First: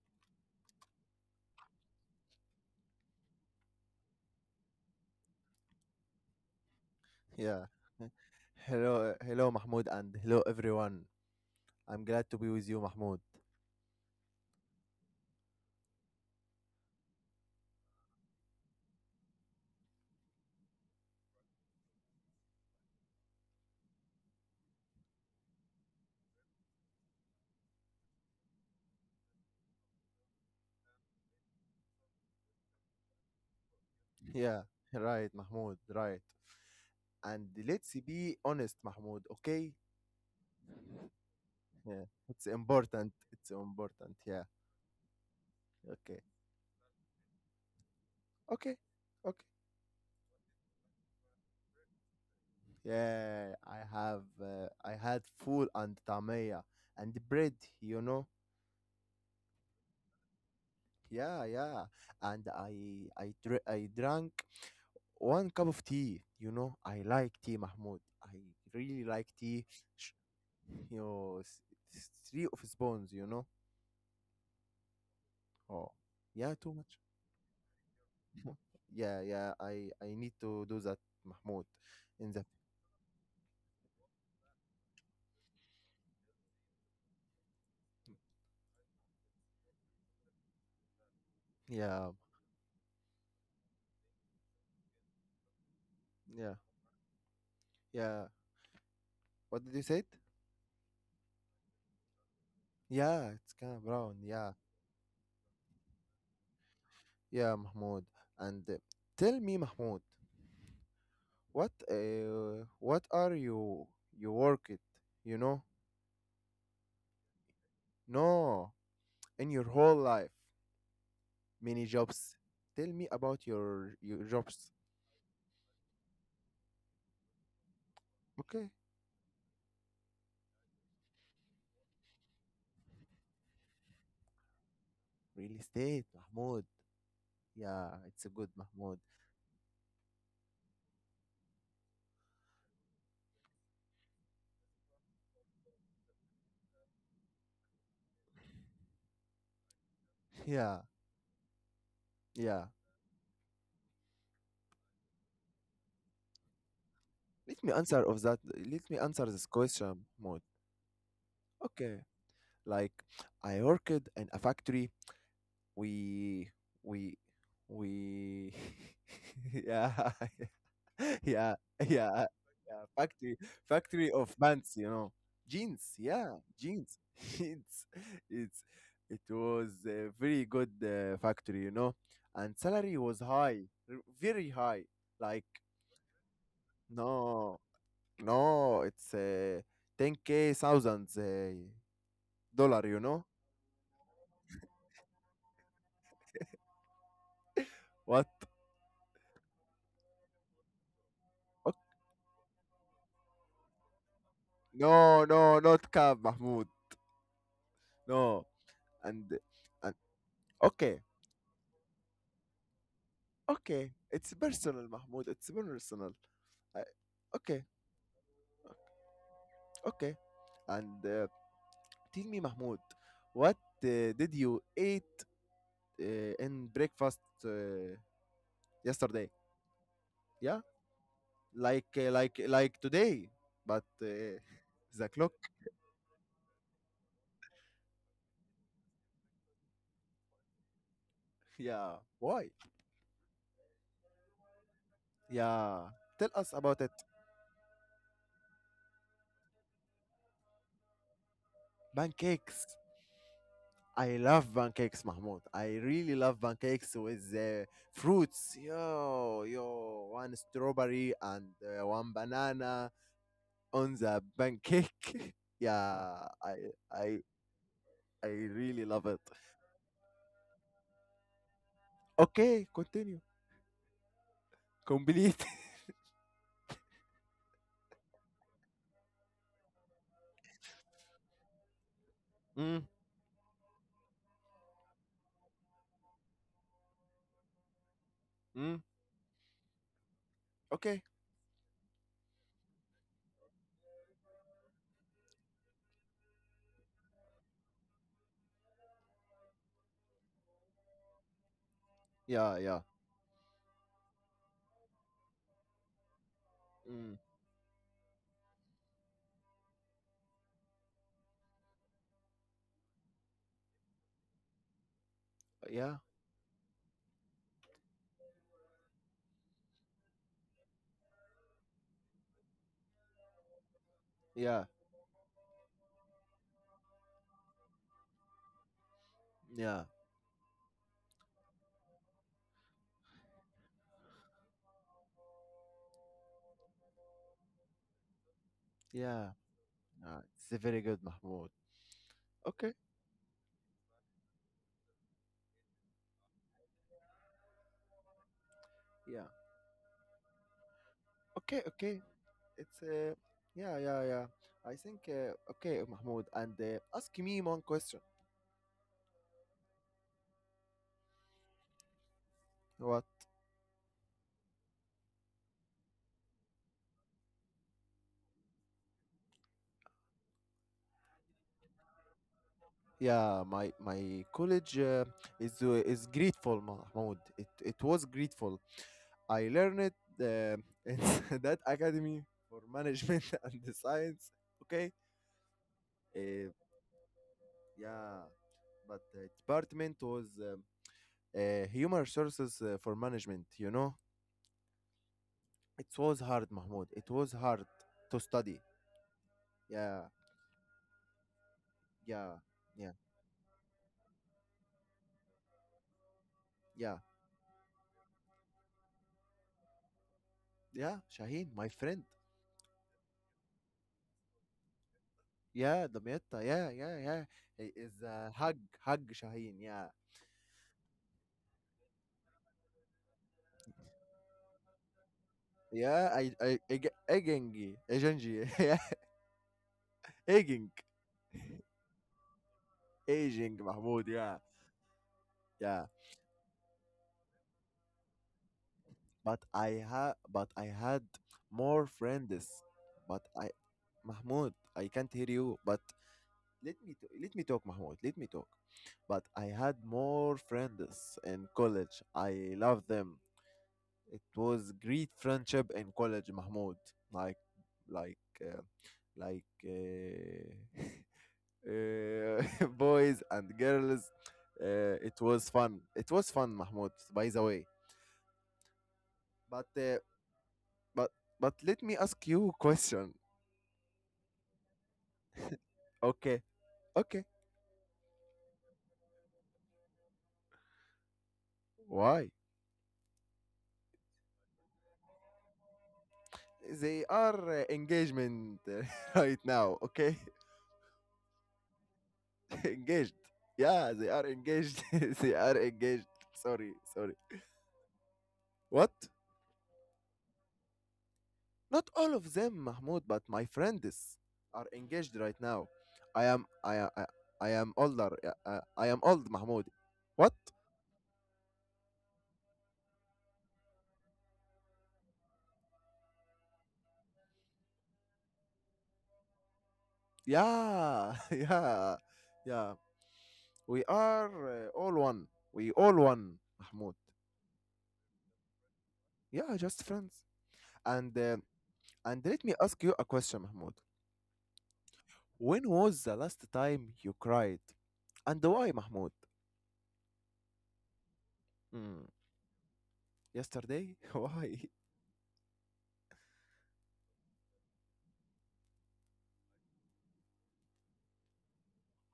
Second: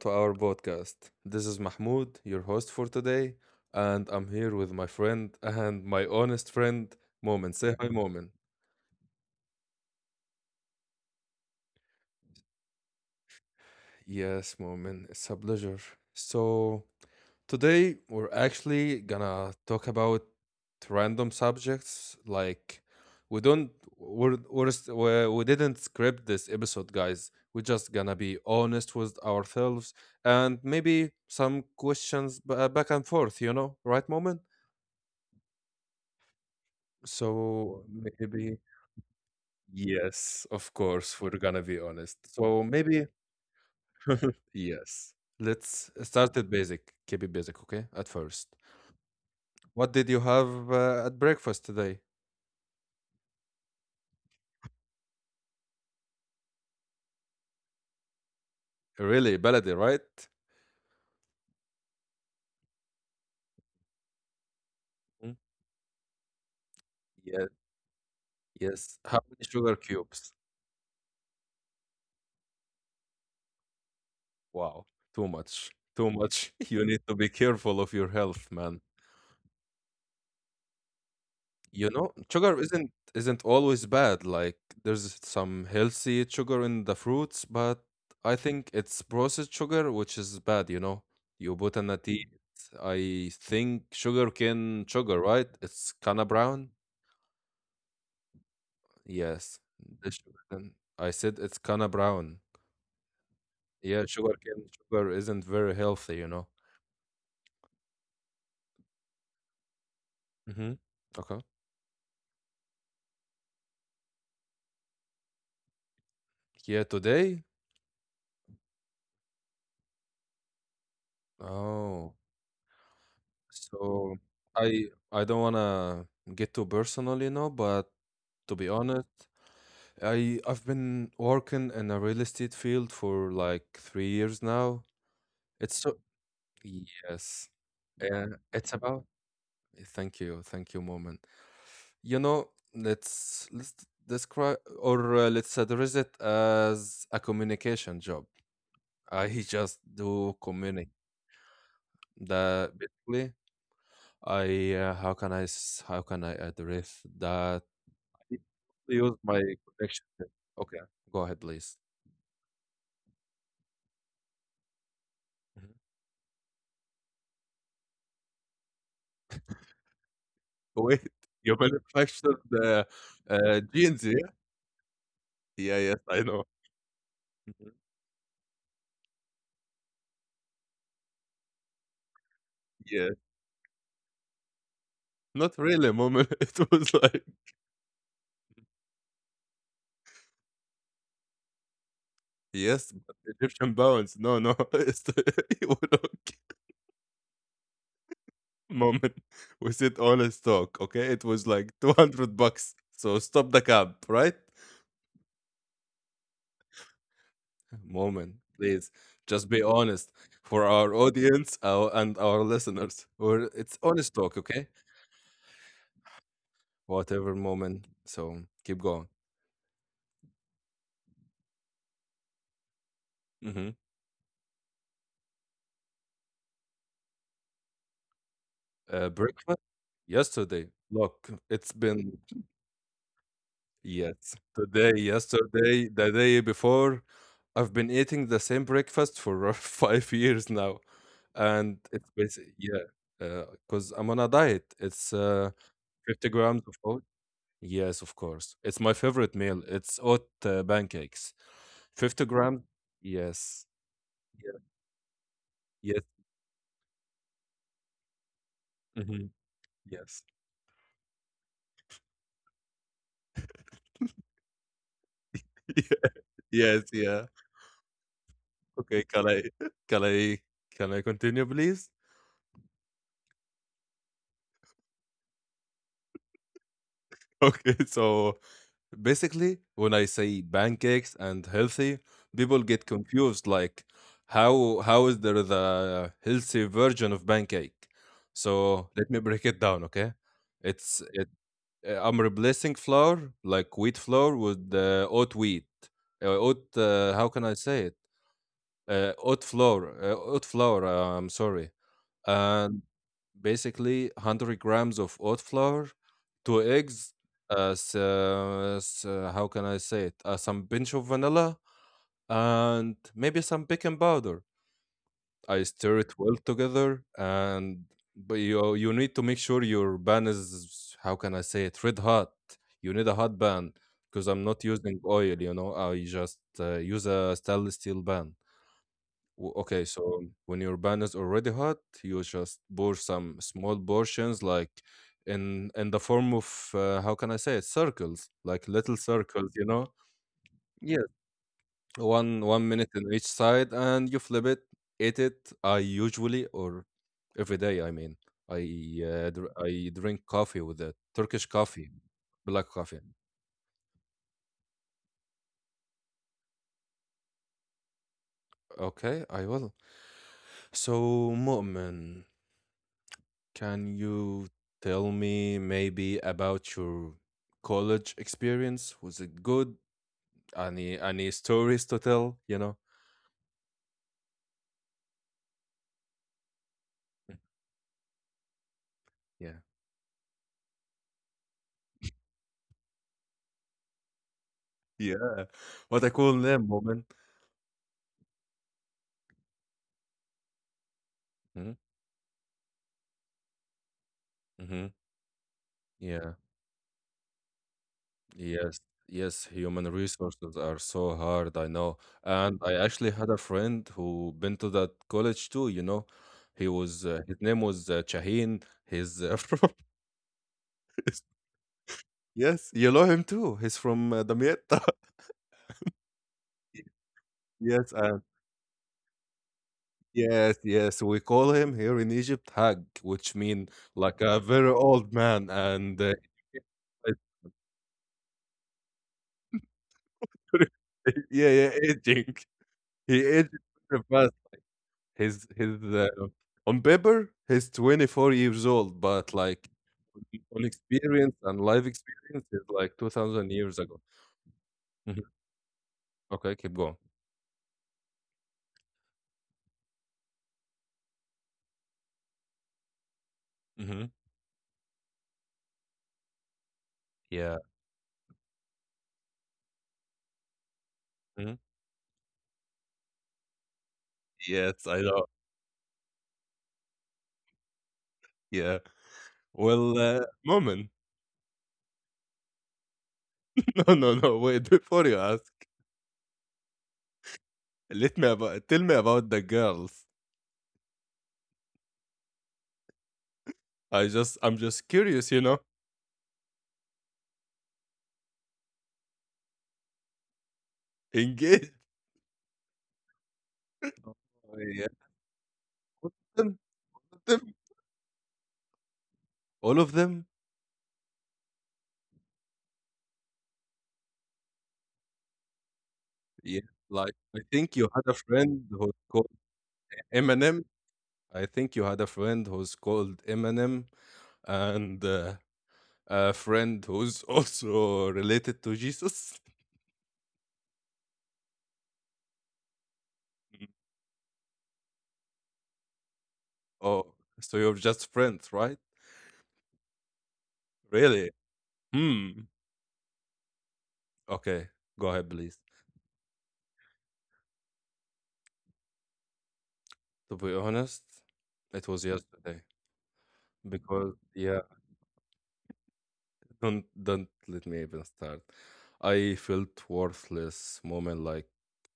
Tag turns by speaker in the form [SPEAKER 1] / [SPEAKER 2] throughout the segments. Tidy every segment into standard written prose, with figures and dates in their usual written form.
[SPEAKER 1] to our podcast. This is Mahmoud, your host for today, and I'm here with my friend and my honest friend, Momin.
[SPEAKER 2] Yeah.
[SPEAKER 1] Say hi, Momin.
[SPEAKER 2] Hello, hello, Mahmoud, and hello, everyone. I'm glad to be with you, Mahmoud.
[SPEAKER 1] Yes, Momin, it's a pleasure. So, Today, we're actually gonna talk about random subjects. Like, we don't, we're, st- we're, we are saint we did not script this episode, guys. We're just gonna be honest with ourselves and maybe some questions back and forth, you know, right,
[SPEAKER 2] Yeah,
[SPEAKER 1] moment?
[SPEAKER 2] right, Mahmoud, right. And let's
[SPEAKER 1] So,
[SPEAKER 2] be honest,
[SPEAKER 1] maybe,
[SPEAKER 2] Mahmoud, okay?
[SPEAKER 1] yes, of course, we're gonna be
[SPEAKER 2] Yeah,
[SPEAKER 1] honest.
[SPEAKER 2] it's
[SPEAKER 1] So,
[SPEAKER 2] important.
[SPEAKER 1] maybe,
[SPEAKER 2] It's important. Yeah,
[SPEAKER 1] yes. Let's
[SPEAKER 2] okay.
[SPEAKER 1] start at basic. Keep it basic, okay? At first.
[SPEAKER 2] Okay, okay.
[SPEAKER 1] What did you have at breakfast today?
[SPEAKER 2] Yeah, I have, I had food and tamaya and bread, you know?
[SPEAKER 1] Really, Baladi, right?
[SPEAKER 2] Yeah, yeah. And I drank one cup
[SPEAKER 1] Mm.
[SPEAKER 2] of tea, you know? I like tea,
[SPEAKER 1] Yes,
[SPEAKER 2] Mahmoud. I really like
[SPEAKER 1] yes. How
[SPEAKER 2] tea.
[SPEAKER 1] many sugar cubes?
[SPEAKER 2] you know, s- Three of spawns, you know.
[SPEAKER 1] Wow, too
[SPEAKER 2] Oh,
[SPEAKER 1] much, too
[SPEAKER 2] yeah, too
[SPEAKER 1] much.
[SPEAKER 2] much.
[SPEAKER 1] You need to be careful of your health, man.
[SPEAKER 2] Yeah, yeah. I need to do that, Mahmoud.
[SPEAKER 1] You
[SPEAKER 2] In
[SPEAKER 1] know,
[SPEAKER 2] the
[SPEAKER 1] sugar isn't always bad. Like there's some healthy sugar in the fruits, but I think it's processed sugar which is bad. You know, you put
[SPEAKER 2] yeah,
[SPEAKER 1] in a tea. I think sugar cane sugar, right? It's kinda
[SPEAKER 2] yeah,
[SPEAKER 1] brown.
[SPEAKER 2] yeah. What did
[SPEAKER 1] Yes,
[SPEAKER 2] you say?
[SPEAKER 1] the sugar cane. I said it's kinda brown.
[SPEAKER 2] Yeah, it's kind of brown.
[SPEAKER 1] Yeah,
[SPEAKER 2] Yeah,
[SPEAKER 1] sugar cane sugar isn't very healthy, you know.
[SPEAKER 2] yeah, Mahmoud. And Tell me, Mahmoud,
[SPEAKER 1] Mm-hmm. Okay.
[SPEAKER 2] what are you you work it? You know,
[SPEAKER 1] Yeah, today.
[SPEAKER 2] no, in your whole life, many jobs.
[SPEAKER 1] Oh,
[SPEAKER 2] Tell me about your
[SPEAKER 1] so
[SPEAKER 2] jobs.
[SPEAKER 1] I I don't wanna get too personal, you know, but
[SPEAKER 2] Okay,
[SPEAKER 1] to be honest, I've been working in a real estate field for like 3 years now.
[SPEAKER 2] real
[SPEAKER 1] It's
[SPEAKER 2] estate,
[SPEAKER 1] so
[SPEAKER 2] Mahmoud.
[SPEAKER 1] yes,
[SPEAKER 2] Yeah, it's a
[SPEAKER 1] uh,
[SPEAKER 2] good
[SPEAKER 1] it's
[SPEAKER 2] Mahmoud.
[SPEAKER 1] about thank you, moment. You know, let's describe or let's address it as a communication job I just do
[SPEAKER 2] Yeah,
[SPEAKER 1] community.
[SPEAKER 2] yeah.
[SPEAKER 1] That basically, I how can I address
[SPEAKER 2] Let me
[SPEAKER 1] that?
[SPEAKER 2] answer of that. Let me answer
[SPEAKER 1] Use
[SPEAKER 2] this
[SPEAKER 1] my
[SPEAKER 2] question,
[SPEAKER 1] connection.
[SPEAKER 2] Mahmoud.
[SPEAKER 1] Okay, go ahead, please.
[SPEAKER 2] Okay. Like I worked in a factory.
[SPEAKER 1] Mhm.
[SPEAKER 2] We we we yeah
[SPEAKER 1] Wait,
[SPEAKER 2] yeah
[SPEAKER 1] you
[SPEAKER 2] yeah yeah
[SPEAKER 1] manufactured the
[SPEAKER 2] factory factory
[SPEAKER 1] jeans,
[SPEAKER 2] of
[SPEAKER 1] yeah?
[SPEAKER 2] pants, you know. Jeans,
[SPEAKER 1] Yeah, yes,
[SPEAKER 2] yeah,
[SPEAKER 1] I know.
[SPEAKER 2] jeans. It's
[SPEAKER 1] Mhm.
[SPEAKER 2] it's it was a very good factory, you know. And salary was
[SPEAKER 1] Yeah,
[SPEAKER 2] high, r- very high. Like
[SPEAKER 1] not really, mom. It was like
[SPEAKER 2] no, no, it's 10K thousands dollar, you
[SPEAKER 1] yes,
[SPEAKER 2] know?
[SPEAKER 1] but Egyptian bounce. No, no, it's the, you don't
[SPEAKER 2] What?
[SPEAKER 1] moment. We said all is talk. Okay, it was
[SPEAKER 2] Okay.
[SPEAKER 1] like $200. So stop the cab, right?
[SPEAKER 2] No, no, not cab, Mahmoud. No.
[SPEAKER 1] Moment, please.
[SPEAKER 2] And,
[SPEAKER 1] Just be
[SPEAKER 2] and
[SPEAKER 1] honest for
[SPEAKER 2] okay,
[SPEAKER 1] our audience our, and our listeners. Or
[SPEAKER 2] okay.
[SPEAKER 1] it's
[SPEAKER 2] It's
[SPEAKER 1] honest talk,
[SPEAKER 2] personal,
[SPEAKER 1] okay?
[SPEAKER 2] Mahmoud. It's personal. Uh,
[SPEAKER 1] Whatever
[SPEAKER 2] okay,
[SPEAKER 1] moment. So keep going.
[SPEAKER 2] okay. And Tell me, Mahmoud, what
[SPEAKER 1] hmm
[SPEAKER 2] did you eat uh, in breakfast uh, yesterday?
[SPEAKER 1] Breakfast
[SPEAKER 2] Yeah?
[SPEAKER 1] yesterday. Look,
[SPEAKER 2] Like,
[SPEAKER 1] it's
[SPEAKER 2] uh,
[SPEAKER 1] been
[SPEAKER 2] like, like today, but
[SPEAKER 1] yes.
[SPEAKER 2] the
[SPEAKER 1] Today,
[SPEAKER 2] clock?
[SPEAKER 1] yesterday, the day before. I've been eating the same breakfast for 5 years now,
[SPEAKER 2] Yeah.
[SPEAKER 1] and it's
[SPEAKER 2] Why?
[SPEAKER 1] basically yeah. Because I'm on a diet. It's
[SPEAKER 2] Yeah. Tell us
[SPEAKER 1] 50
[SPEAKER 2] about
[SPEAKER 1] grams
[SPEAKER 2] it.
[SPEAKER 1] of oats. Yes, of course. It's my favorite meal. It's oat pancakes. 50
[SPEAKER 2] Pancakes.
[SPEAKER 1] gram. Yes.
[SPEAKER 2] I love
[SPEAKER 1] Yeah.
[SPEAKER 2] pancakes, Mahmoud. I really
[SPEAKER 1] Yes.
[SPEAKER 2] love pancakes with fruits. Yo,
[SPEAKER 1] hmm
[SPEAKER 2] yo, one
[SPEAKER 1] Yes.
[SPEAKER 2] strawberry and one banana on the pancake. yeah,
[SPEAKER 1] Yeah, Yes.
[SPEAKER 2] I,
[SPEAKER 1] Yeah.
[SPEAKER 2] I really love it.
[SPEAKER 1] Okay. Can I can I continue, please?
[SPEAKER 2] Okay, continue. Complete.
[SPEAKER 1] Okay. So basically, when I say pancakes and healthy,
[SPEAKER 2] mm,
[SPEAKER 1] people get confused like how is there the healthy version of pancake?
[SPEAKER 2] mm,
[SPEAKER 1] So let me break it down, okay?
[SPEAKER 2] okay.
[SPEAKER 1] It's it I'm replacing flour like wheat flour with oat wheat. Oat how can I say it? Oat flour, I'm sorry.
[SPEAKER 2] Yeah, yeah.
[SPEAKER 1] And basically, 100 grams of oat flour, two
[SPEAKER 2] Mm,
[SPEAKER 1] eggs, how can I say it? Some pinch of vanilla, and maybe some baking powder. I
[SPEAKER 2] yeah,
[SPEAKER 1] stir it well together, and but you need to make sure your pan is how can I say it? Red hot. You need a hot pan because
[SPEAKER 2] yeah,
[SPEAKER 1] I'm not using oil. You know, I just use a stainless steel pan.
[SPEAKER 2] yeah,
[SPEAKER 1] Okay, so when your pan is already hot, you just pour some small portions, like in the form of how can I say it, circles, like little
[SPEAKER 2] yeah.
[SPEAKER 1] circles, you know?
[SPEAKER 2] Yeah. It's very good,
[SPEAKER 1] Yes.
[SPEAKER 2] Mahmoud.
[SPEAKER 1] One
[SPEAKER 2] Okay.
[SPEAKER 1] one minute on each side, and you flip it, eat it. I usually or every day, I mean, I
[SPEAKER 2] Yeah.
[SPEAKER 1] I drink coffee with it,
[SPEAKER 2] Okay.
[SPEAKER 1] Turkish
[SPEAKER 2] Okay.
[SPEAKER 1] coffee,
[SPEAKER 2] It's
[SPEAKER 1] black coffee.
[SPEAKER 2] Yeah, yeah, yeah. I think okay, Mahmoud, and ask me one question.
[SPEAKER 1] Okay, I will. So, Mu'min.
[SPEAKER 2] What?
[SPEAKER 1] Can you tell me maybe about your college experience? Was it good? Any stories to tell, you know?
[SPEAKER 2] Yeah, my college is grateful, Mahmoud. It was grateful. I
[SPEAKER 1] Yeah.
[SPEAKER 2] learned uh, in that academy for management and the science. Okay.
[SPEAKER 1] Yeah. What I
[SPEAKER 2] Uh,
[SPEAKER 1] call them woman.
[SPEAKER 2] yeah, but the department was human
[SPEAKER 1] Mhm,
[SPEAKER 2] resources for management. You know,
[SPEAKER 1] mhm.
[SPEAKER 2] it was hard,
[SPEAKER 1] Yeah.
[SPEAKER 2] Mahmoud. It was hard to study.
[SPEAKER 1] Yes. Yes,
[SPEAKER 2] Yeah,
[SPEAKER 1] human resources are so hard, I know.
[SPEAKER 2] yeah,
[SPEAKER 1] And
[SPEAKER 2] yeah.
[SPEAKER 1] I actually had a friend who been to that college too, you know. He
[SPEAKER 2] Yeah,
[SPEAKER 1] was his name was Shaheen. He's from
[SPEAKER 2] yeah, Shaheen, my friend.
[SPEAKER 1] Yes, you know him too. He's from Damietta.
[SPEAKER 2] Yeah, Damietta. Yeah, yeah, yeah. He is
[SPEAKER 1] Yes,
[SPEAKER 2] Hug, Hug Shaheen. Yeah,
[SPEAKER 1] yes, yes, we call him here in Egypt Hag, which mean like a very old man
[SPEAKER 2] yeah.
[SPEAKER 1] and
[SPEAKER 2] Eg- Egengi, Egengi. Yeah, Eging,
[SPEAKER 1] yeah, yeah, aging. He
[SPEAKER 2] Eging
[SPEAKER 1] aged
[SPEAKER 2] Mahmoud.
[SPEAKER 1] very
[SPEAKER 2] Yeah,
[SPEAKER 1] fast.
[SPEAKER 2] yeah.
[SPEAKER 1] His On paper he's 24 years old,
[SPEAKER 2] But
[SPEAKER 1] but
[SPEAKER 2] I
[SPEAKER 1] like
[SPEAKER 2] ha, but I
[SPEAKER 1] on
[SPEAKER 2] had
[SPEAKER 1] experience and
[SPEAKER 2] more
[SPEAKER 1] life
[SPEAKER 2] friends.
[SPEAKER 1] experience is like
[SPEAKER 2] But I,
[SPEAKER 1] 2000 years ago.
[SPEAKER 2] Mahmoud, I can't hear
[SPEAKER 1] Mhm.
[SPEAKER 2] you. But
[SPEAKER 1] Okay,
[SPEAKER 2] let
[SPEAKER 1] keep
[SPEAKER 2] me, t-
[SPEAKER 1] going.
[SPEAKER 2] Let me talk, Mahmoud. Let me talk. But I had more friends in college. I love them.
[SPEAKER 1] hmm
[SPEAKER 2] It was great friendship in college, Mahmoud. Like,
[SPEAKER 1] Yeah.
[SPEAKER 2] like, uh, like, uh,
[SPEAKER 1] Mhm.
[SPEAKER 2] boys and girls.
[SPEAKER 1] Yes,
[SPEAKER 2] It
[SPEAKER 1] I know.
[SPEAKER 2] was fun. It was fun, Mahmoud. By the way,
[SPEAKER 1] Yeah.
[SPEAKER 2] but uh,
[SPEAKER 1] Well, moment.
[SPEAKER 2] but but let me ask you a question.
[SPEAKER 1] No, no, no. Wait, before you ask,
[SPEAKER 2] Okay, okay.
[SPEAKER 1] let me about tell me about the girls.
[SPEAKER 2] Why?
[SPEAKER 1] I'm just curious, you know.
[SPEAKER 2] They are engagement right now. Okay,
[SPEAKER 1] Engage.
[SPEAKER 2] engaged. Yeah, they are
[SPEAKER 1] Oh,
[SPEAKER 2] engaged.
[SPEAKER 1] yeah.
[SPEAKER 2] They are engaged.
[SPEAKER 1] All of
[SPEAKER 2] Sorry,
[SPEAKER 1] them.
[SPEAKER 2] sorry.
[SPEAKER 1] All of them-
[SPEAKER 2] What?
[SPEAKER 1] all of them.
[SPEAKER 2] Not all of them, Mahmoud, but my friends are engaged right now. I am I
[SPEAKER 1] Yeah.
[SPEAKER 2] am- I,
[SPEAKER 1] Like
[SPEAKER 2] I
[SPEAKER 1] I
[SPEAKER 2] am
[SPEAKER 1] think you
[SPEAKER 2] older.
[SPEAKER 1] had a friend
[SPEAKER 2] I am
[SPEAKER 1] who's
[SPEAKER 2] old,
[SPEAKER 1] called
[SPEAKER 2] Mahmoud. What?
[SPEAKER 1] Eminem. I think you had a friend who's called Eminem and a friend who's also related to Jesus.
[SPEAKER 2] Yeah, yeah, yeah. We are all one. We all one, Mahmoud.
[SPEAKER 1] Oh, so you're just friends, right?
[SPEAKER 2] Yeah, just friends. And uh,
[SPEAKER 1] Really?
[SPEAKER 2] and let me
[SPEAKER 1] Hmm.
[SPEAKER 2] ask you a question, Mahmoud.
[SPEAKER 1] Okay. Go ahead,
[SPEAKER 2] When
[SPEAKER 1] please.
[SPEAKER 2] was the last time you cried? And why, Mahmoud?
[SPEAKER 1] To be honest, it
[SPEAKER 2] Mm,
[SPEAKER 1] was yesterday
[SPEAKER 2] yesterday?
[SPEAKER 1] because
[SPEAKER 2] Why?
[SPEAKER 1] yeah. Don't let me even start. I felt worthless moment like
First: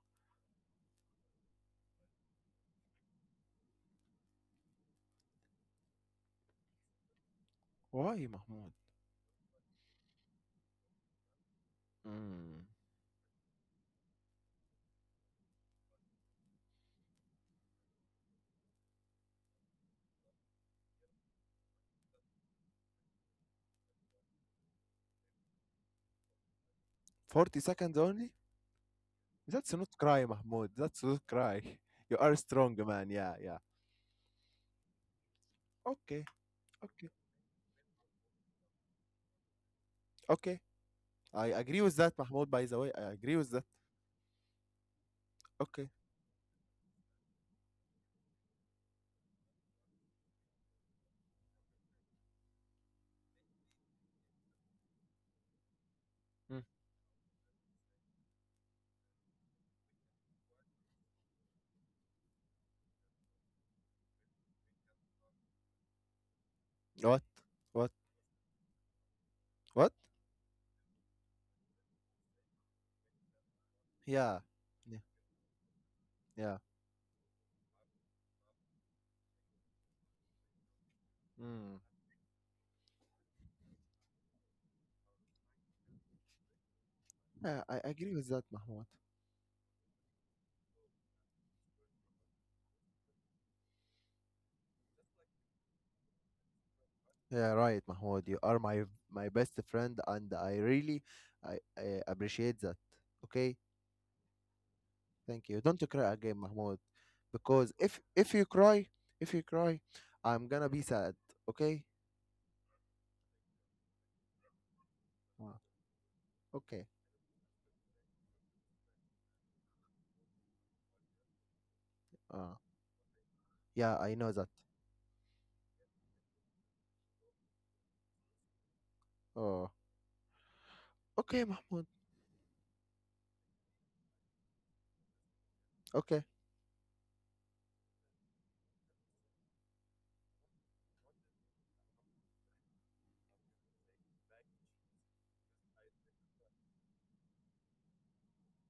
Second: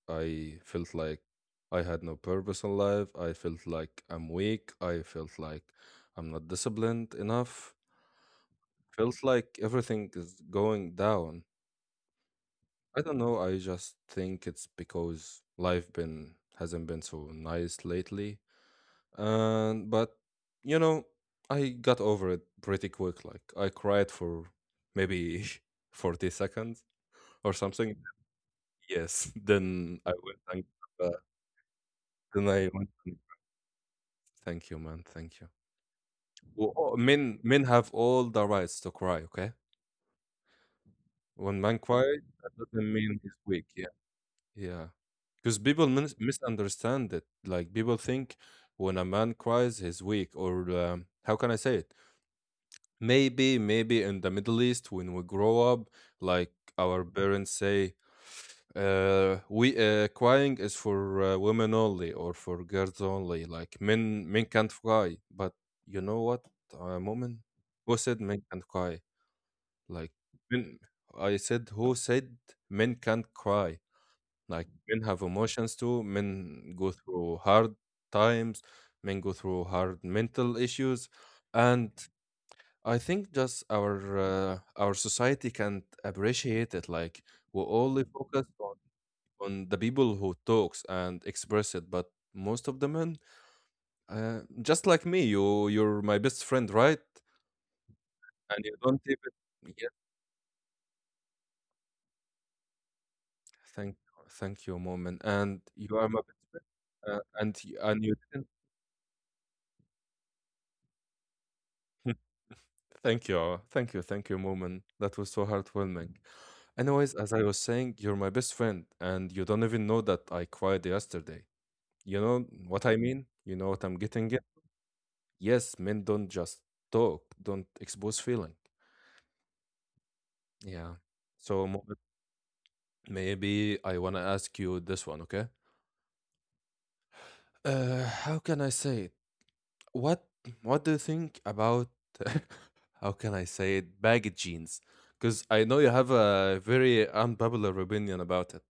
[SPEAKER 1] I felt like I had no purpose in life. I felt like I'm weak. I felt like I'm not disciplined enough.
[SPEAKER 2] Why, Mahmoud?
[SPEAKER 1] Felt like everything is going down.
[SPEAKER 2] Mm,
[SPEAKER 1] I don't know. I just think it's because life been hasn't been so nice lately. And but you know, I got over it pretty quick. Like I cried for maybe 40 seconds or
[SPEAKER 2] 40
[SPEAKER 1] something,
[SPEAKER 2] seconds only?
[SPEAKER 1] yes,
[SPEAKER 2] That's not
[SPEAKER 1] then I
[SPEAKER 2] cry,
[SPEAKER 1] will thank
[SPEAKER 2] Mahmoud. That's
[SPEAKER 1] uh,
[SPEAKER 2] not cry. You are
[SPEAKER 1] then I
[SPEAKER 2] strong,
[SPEAKER 1] went
[SPEAKER 2] man.
[SPEAKER 1] and
[SPEAKER 2] Yeah, yeah.
[SPEAKER 1] thank you, man, thank you.
[SPEAKER 2] Okay,
[SPEAKER 1] Well,
[SPEAKER 2] okay,
[SPEAKER 1] men men have all the rights to cry, okay?
[SPEAKER 2] okay. I
[SPEAKER 1] When man
[SPEAKER 2] agree with that,
[SPEAKER 1] cries, that
[SPEAKER 2] Mahmoud, by the way.
[SPEAKER 1] doesn't
[SPEAKER 2] I
[SPEAKER 1] mean he's
[SPEAKER 2] agree with that.
[SPEAKER 1] weak. Yeah, yeah. Because people
[SPEAKER 2] Okay.
[SPEAKER 1] misunderstand it. Like people think when a man cries, he's weak, or how can I say it? Maybe, maybe in the Middle East when we grow up, like
[SPEAKER 2] Mm.
[SPEAKER 1] our parents say, we crying is for women only or for girls only. Like men, men can't cry. But you know what,
[SPEAKER 2] What?
[SPEAKER 1] woman,
[SPEAKER 2] What?
[SPEAKER 1] who said men can't cry?
[SPEAKER 2] What?
[SPEAKER 1] Like men, I said, who said men can't cry?
[SPEAKER 2] Yeah.
[SPEAKER 1] Like
[SPEAKER 2] Yeah.
[SPEAKER 1] men have emotions too.
[SPEAKER 2] Yeah.
[SPEAKER 1] Men go through hard times. Men go through hard mental issues,
[SPEAKER 2] Mm.
[SPEAKER 1] and I think just our society can't appreciate it. Like we
[SPEAKER 2] Yeah. I
[SPEAKER 1] only
[SPEAKER 2] agree with that,
[SPEAKER 1] focus
[SPEAKER 2] Mahmoud.
[SPEAKER 1] on the people who talks and express it, but most of the men, just like me, you're my best friend, right?
[SPEAKER 2] Yeah, right, Mahmoud. You are
[SPEAKER 1] And you
[SPEAKER 2] my
[SPEAKER 1] don't
[SPEAKER 2] my best
[SPEAKER 1] even yeah.
[SPEAKER 2] friend, and I really I appreciate that. Okay?
[SPEAKER 1] Thank Thank you, moment.
[SPEAKER 2] Thank you.
[SPEAKER 1] And
[SPEAKER 2] Don't
[SPEAKER 1] you are
[SPEAKER 2] cry
[SPEAKER 1] my
[SPEAKER 2] again,
[SPEAKER 1] best friend,
[SPEAKER 2] Mahmoud. Because if
[SPEAKER 1] and you
[SPEAKER 2] if you
[SPEAKER 1] didn't.
[SPEAKER 2] cry, if you cry, I'm gonna be sad. Okay?
[SPEAKER 1] Thank you, thank you, thank you, moment. That was so
[SPEAKER 2] Wow.
[SPEAKER 1] heartwarming.
[SPEAKER 2] Okay.
[SPEAKER 1] Anyways, as I was saying, you're my best friend, and you don't even know that I cried yesterday. You know
[SPEAKER 2] Oh,
[SPEAKER 1] what I mean? You know what
[SPEAKER 2] yeah,
[SPEAKER 1] I'm
[SPEAKER 2] I know
[SPEAKER 1] getting at?
[SPEAKER 2] that.
[SPEAKER 1] Yes, men don't just talk, don't expose feeling.
[SPEAKER 2] Oh,
[SPEAKER 1] Yeah.
[SPEAKER 2] okay,
[SPEAKER 1] So
[SPEAKER 2] Mahmoud.
[SPEAKER 1] Mohammed, maybe I want to ask you this one, okay?
[SPEAKER 2] Okay,
[SPEAKER 1] How can I say it? What what do you think about how can I say it? Baggy jeans. Because I know you have a very unpopular opinion about it.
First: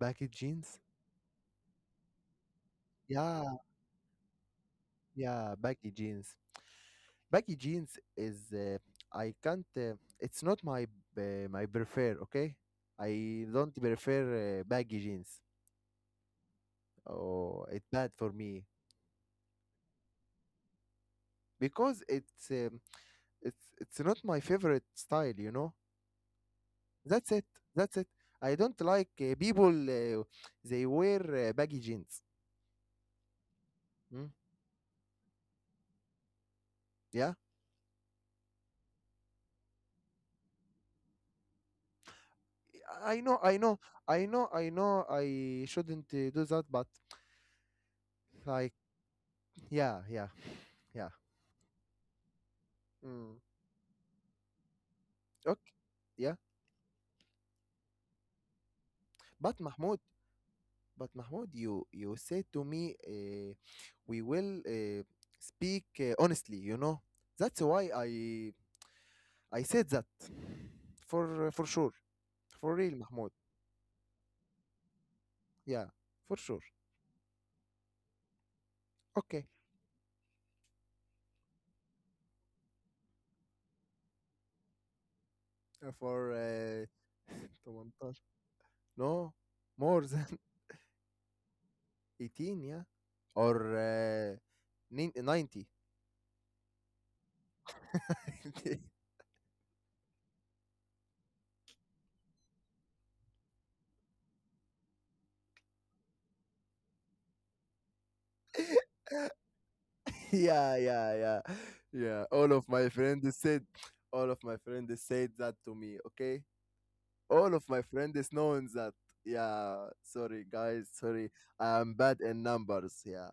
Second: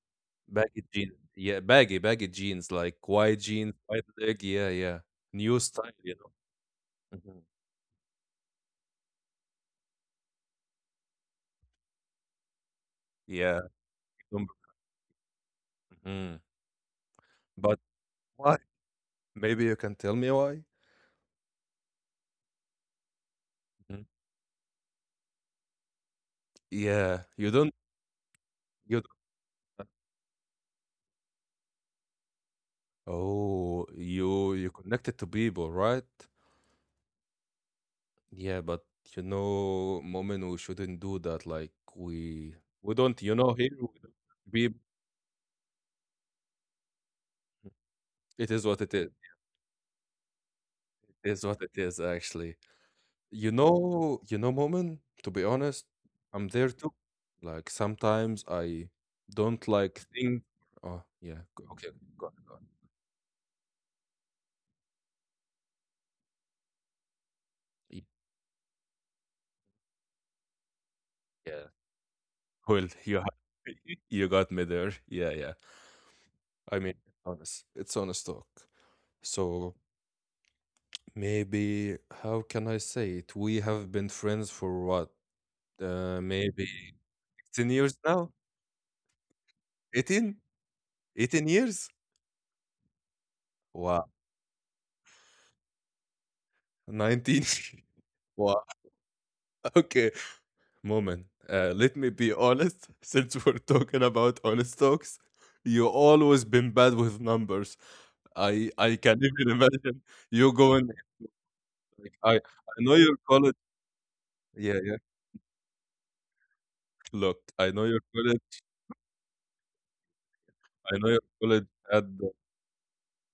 [SPEAKER 2] baggy jeans.
[SPEAKER 1] Baggy jeans. Yeah, baggy jeans, like wide
[SPEAKER 2] Yeah,
[SPEAKER 1] jeans, wide leg. Yeah, yeah.
[SPEAKER 2] yeah,
[SPEAKER 1] New
[SPEAKER 2] baggy
[SPEAKER 1] style, you know.
[SPEAKER 2] jeans.
[SPEAKER 1] Mhm.
[SPEAKER 2] Baggy jeans is I can't. It's not my my prefer. Okay, I
[SPEAKER 1] Yeah. I
[SPEAKER 2] don't
[SPEAKER 1] don't-
[SPEAKER 2] prefer baggy jeans.
[SPEAKER 1] Mhm.
[SPEAKER 2] Oh,
[SPEAKER 1] But
[SPEAKER 2] it's bad for
[SPEAKER 1] why?
[SPEAKER 2] me
[SPEAKER 1] Maybe you can tell me why?
[SPEAKER 2] because it's
[SPEAKER 1] Mhm.
[SPEAKER 2] not my favorite style. You know.
[SPEAKER 1] Yeah,
[SPEAKER 2] That's it. That's it. I don't
[SPEAKER 1] you
[SPEAKER 2] like
[SPEAKER 1] don't
[SPEAKER 2] people. They wear baggy jeans.
[SPEAKER 1] Oh,
[SPEAKER 2] Mm?
[SPEAKER 1] you connected to people, right?
[SPEAKER 2] Yeah.
[SPEAKER 1] Yeah, but you know, women, we shouldn't do that. Like we don't,
[SPEAKER 2] I
[SPEAKER 1] you
[SPEAKER 2] know,
[SPEAKER 1] know,
[SPEAKER 2] I
[SPEAKER 1] here
[SPEAKER 2] know,
[SPEAKER 1] we don't be
[SPEAKER 2] I know. I shouldn't do that, but
[SPEAKER 1] it is
[SPEAKER 2] like,
[SPEAKER 1] what it is.
[SPEAKER 2] yeah, yeah, yeah.
[SPEAKER 1] It is what it is actually.
[SPEAKER 2] Mm.
[SPEAKER 1] You know, women, to be
[SPEAKER 2] Okay,
[SPEAKER 1] honest,
[SPEAKER 2] yeah.
[SPEAKER 1] I'm there too. Like sometimes I
[SPEAKER 2] But
[SPEAKER 1] don't
[SPEAKER 2] Mahmoud,
[SPEAKER 1] like think oh
[SPEAKER 2] but
[SPEAKER 1] yeah,
[SPEAKER 2] Mahmoud, you
[SPEAKER 1] okay,
[SPEAKER 2] you
[SPEAKER 1] go on,
[SPEAKER 2] said
[SPEAKER 1] go on.
[SPEAKER 2] to me, we will speak honestly. You know, that's why
[SPEAKER 1] Y-
[SPEAKER 2] I said that for
[SPEAKER 1] Yeah.
[SPEAKER 2] sure, for
[SPEAKER 1] Well,
[SPEAKER 2] real, Mahmoud.
[SPEAKER 1] You got me there. Yeah, yeah.
[SPEAKER 2] Yeah, for sure.
[SPEAKER 1] I mean, honest. It's honest talk.
[SPEAKER 2] Okay.
[SPEAKER 1] So maybe how can I say it? We have been friends for what?
[SPEAKER 2] For
[SPEAKER 1] Maybe 16 years
[SPEAKER 2] 18.
[SPEAKER 1] now?
[SPEAKER 2] No, more than.
[SPEAKER 1] 18? 18 years?
[SPEAKER 2] 18 yeah or
[SPEAKER 1] Wow.
[SPEAKER 2] nin- 90
[SPEAKER 1] 19? wow. Okay. Moment. Let me be honest. Since we're talking about honest talks, you always been bad with numbers. I can even imagine you
[SPEAKER 2] yeah
[SPEAKER 1] going
[SPEAKER 2] yeah yeah
[SPEAKER 1] like
[SPEAKER 2] yeah
[SPEAKER 1] I I know you're college
[SPEAKER 2] all of my
[SPEAKER 1] Yeah,
[SPEAKER 2] friends
[SPEAKER 1] yeah.
[SPEAKER 2] said that to me. Okay,
[SPEAKER 1] Look,
[SPEAKER 2] all of
[SPEAKER 1] I
[SPEAKER 2] my
[SPEAKER 1] know your
[SPEAKER 2] friends
[SPEAKER 1] college.
[SPEAKER 2] known that, yeah. Sorry, guys,
[SPEAKER 1] I know your
[SPEAKER 2] sorry.
[SPEAKER 1] college
[SPEAKER 2] I'm
[SPEAKER 1] had.
[SPEAKER 2] bad in numbers, yeah.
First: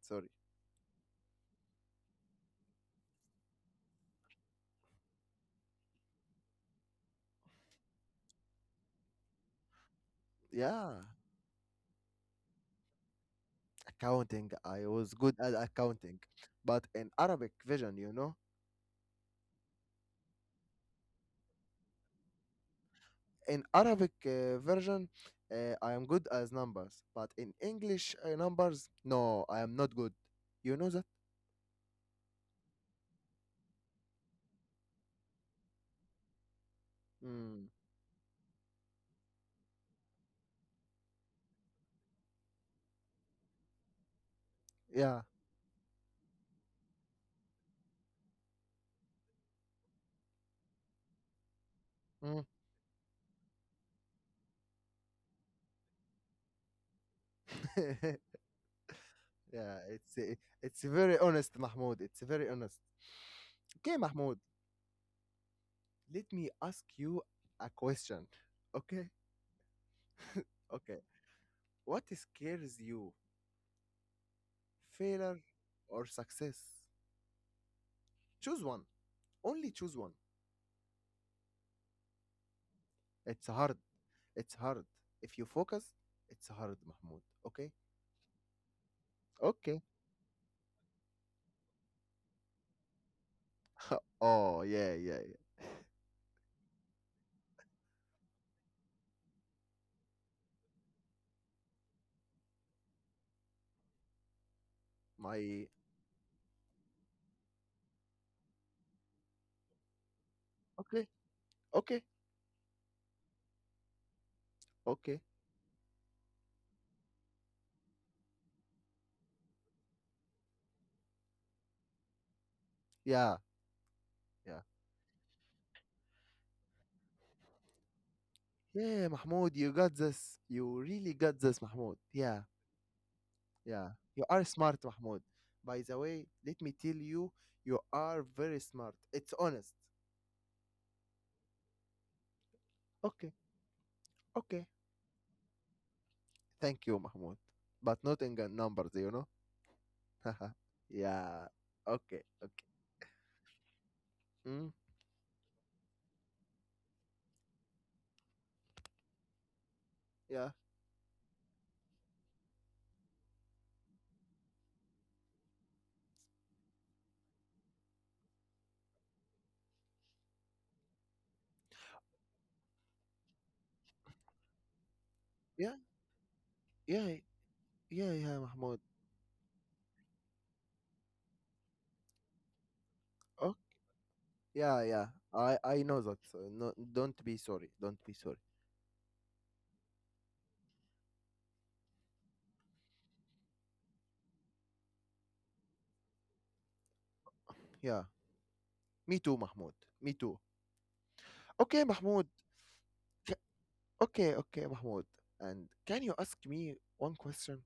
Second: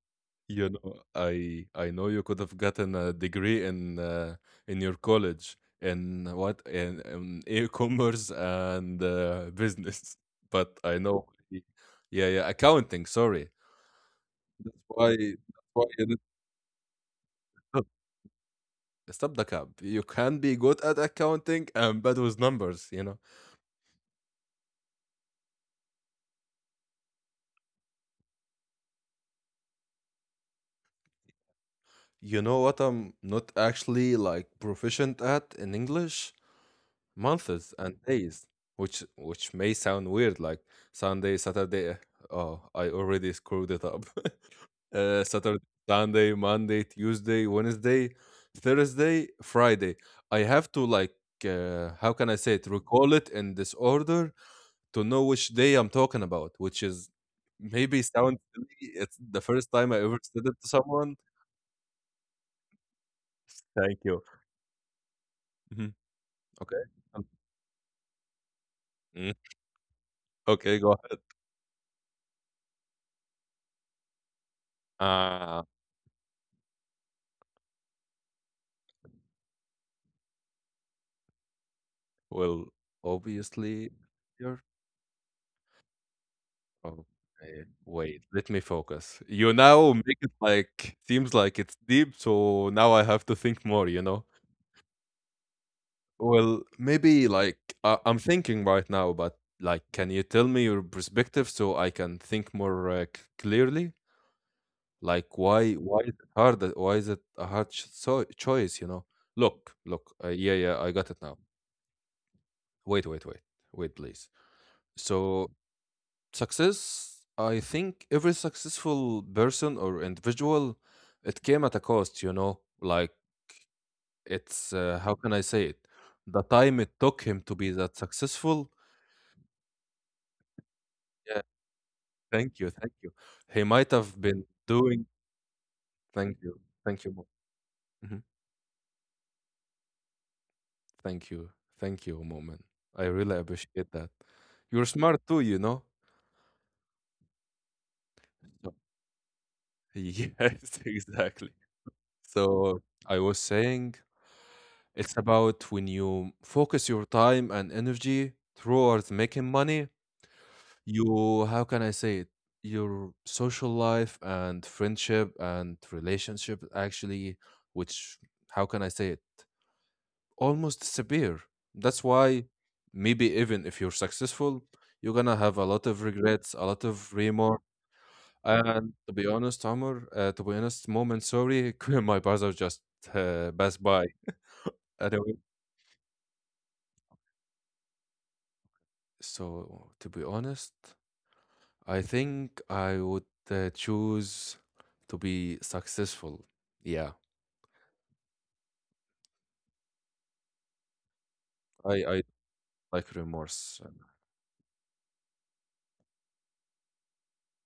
[SPEAKER 2] Sorry.
[SPEAKER 1] You know, I know you could have gotten a degree in your college in what in e-commerce and business, but I
[SPEAKER 2] Yeah,
[SPEAKER 1] know. Yeah, yeah. Accounting. Sorry.
[SPEAKER 2] accounting. I was
[SPEAKER 1] Why?
[SPEAKER 2] good at
[SPEAKER 1] Why?
[SPEAKER 2] accounting, but in Arabic
[SPEAKER 1] Stop
[SPEAKER 2] vision, you know.
[SPEAKER 1] Stop the cab. You can be good at accounting and bad with numbers. You know.
[SPEAKER 2] In Arabic version, I am good as numbers, but in English numbers, no, I am not good. You know that?
[SPEAKER 1] You know what I'm not actually like proficient at in English
[SPEAKER 2] Mm,
[SPEAKER 1] months and days which may sound weird like sunday saturday oh I already screwed it up
[SPEAKER 2] yeah.
[SPEAKER 1] saturday sunday monday tuesday wednesday thursday friday I have to like how can I
[SPEAKER 2] Mm.
[SPEAKER 1] say it recall it in this order to know which day I'm talking about which is maybe sounds silly. It's the first
[SPEAKER 2] yeah,
[SPEAKER 1] time I ever said it to
[SPEAKER 2] it's
[SPEAKER 1] someone.
[SPEAKER 2] very honest, Mahmoud. It's very honest. Okay,
[SPEAKER 1] Thank you.
[SPEAKER 2] Mahmoud,
[SPEAKER 1] Mhm.
[SPEAKER 2] let me ask
[SPEAKER 1] Okay.
[SPEAKER 2] you a question. Okay?
[SPEAKER 1] Mm, okay, go
[SPEAKER 2] Okay.
[SPEAKER 1] ahead.
[SPEAKER 2] What scares you? Failure
[SPEAKER 1] uh,
[SPEAKER 2] or success? Choose one. Only choose one.
[SPEAKER 1] Well,
[SPEAKER 2] It's hard.
[SPEAKER 1] obviously,
[SPEAKER 2] It's
[SPEAKER 1] you're
[SPEAKER 2] hard. If you focus, it's hard, Mahmoud.
[SPEAKER 1] okay.
[SPEAKER 2] Okay?
[SPEAKER 1] Wait, let me focus. You
[SPEAKER 2] Okay.
[SPEAKER 1] now make it like seems like it's deep, so now I have to think more, you know?
[SPEAKER 2] Oh, yeah, yeah, yeah.
[SPEAKER 1] Well, maybe like I'm thinking right now, but like, can you tell me your perspective so I can think more clearly? Like,
[SPEAKER 2] My
[SPEAKER 1] why is it hard? Why is it a hard ch so choice? You know? Look, look. Yeah, I
[SPEAKER 2] okay,
[SPEAKER 1] got it now.
[SPEAKER 2] okay,
[SPEAKER 1] Wait, wait, wait, wait, please.
[SPEAKER 2] okay.
[SPEAKER 1] So Success, I think every successful person or individual, it came at a cost, you know? Like,
[SPEAKER 2] Yeah, yeah.
[SPEAKER 1] how can I say it? The time it took him to be that successful.
[SPEAKER 2] Yeah, Mahmoud, you got this. You really got
[SPEAKER 1] Yeah,
[SPEAKER 2] this, Mahmoud. Yeah,
[SPEAKER 1] thank you, thank you. He
[SPEAKER 2] yeah.
[SPEAKER 1] might have
[SPEAKER 2] You are
[SPEAKER 1] been
[SPEAKER 2] smart,
[SPEAKER 1] doing,
[SPEAKER 2] Mahmoud. By the way,
[SPEAKER 1] thank you,
[SPEAKER 2] let me tell
[SPEAKER 1] thank you, Mo-
[SPEAKER 2] you, you
[SPEAKER 1] Mhm.
[SPEAKER 2] are very smart. It's honest.
[SPEAKER 1] Thank you, thank you, moment. I
[SPEAKER 2] Okay,
[SPEAKER 1] really appreciate that.
[SPEAKER 2] okay.
[SPEAKER 1] You're smart too, you know?
[SPEAKER 2] Thank you, Mahmoud. But not in gun
[SPEAKER 1] So-
[SPEAKER 2] numbers, you know?
[SPEAKER 1] Yes,
[SPEAKER 2] Yeah.
[SPEAKER 1] exactly.
[SPEAKER 2] Okay, okay.
[SPEAKER 1] So I was saying
[SPEAKER 2] Mm,
[SPEAKER 1] it's about when you focus your time and energy towards making money,
[SPEAKER 2] yeah,
[SPEAKER 1] you, how can I say it? Your social life and friendship and relationship actually, which, how can I say it? Almost disappear. That's why maybe even if you're successful, you're gonna have a
[SPEAKER 2] yeah,
[SPEAKER 1] lot of regrets, a lot
[SPEAKER 2] yeah,
[SPEAKER 1] of remorse.
[SPEAKER 2] yeah, yeah, Mahmoud.
[SPEAKER 1] And to be honest, Omar, to be honest, moment, sorry, my brother just passed by.
[SPEAKER 2] Yeah, yeah.
[SPEAKER 1] Anyway,
[SPEAKER 2] I know that. So no, don't be sorry. Don't be sorry.
[SPEAKER 1] so to be honest, I think I would choose to be successful. Yeah,
[SPEAKER 2] Yeah. Me too, Mahmoud. Me too. Okay,
[SPEAKER 1] I
[SPEAKER 2] Mahmoud.
[SPEAKER 1] like
[SPEAKER 2] Ca-
[SPEAKER 1] remorse.
[SPEAKER 2] okay, okay, Mahmoud. And can you ask me one question?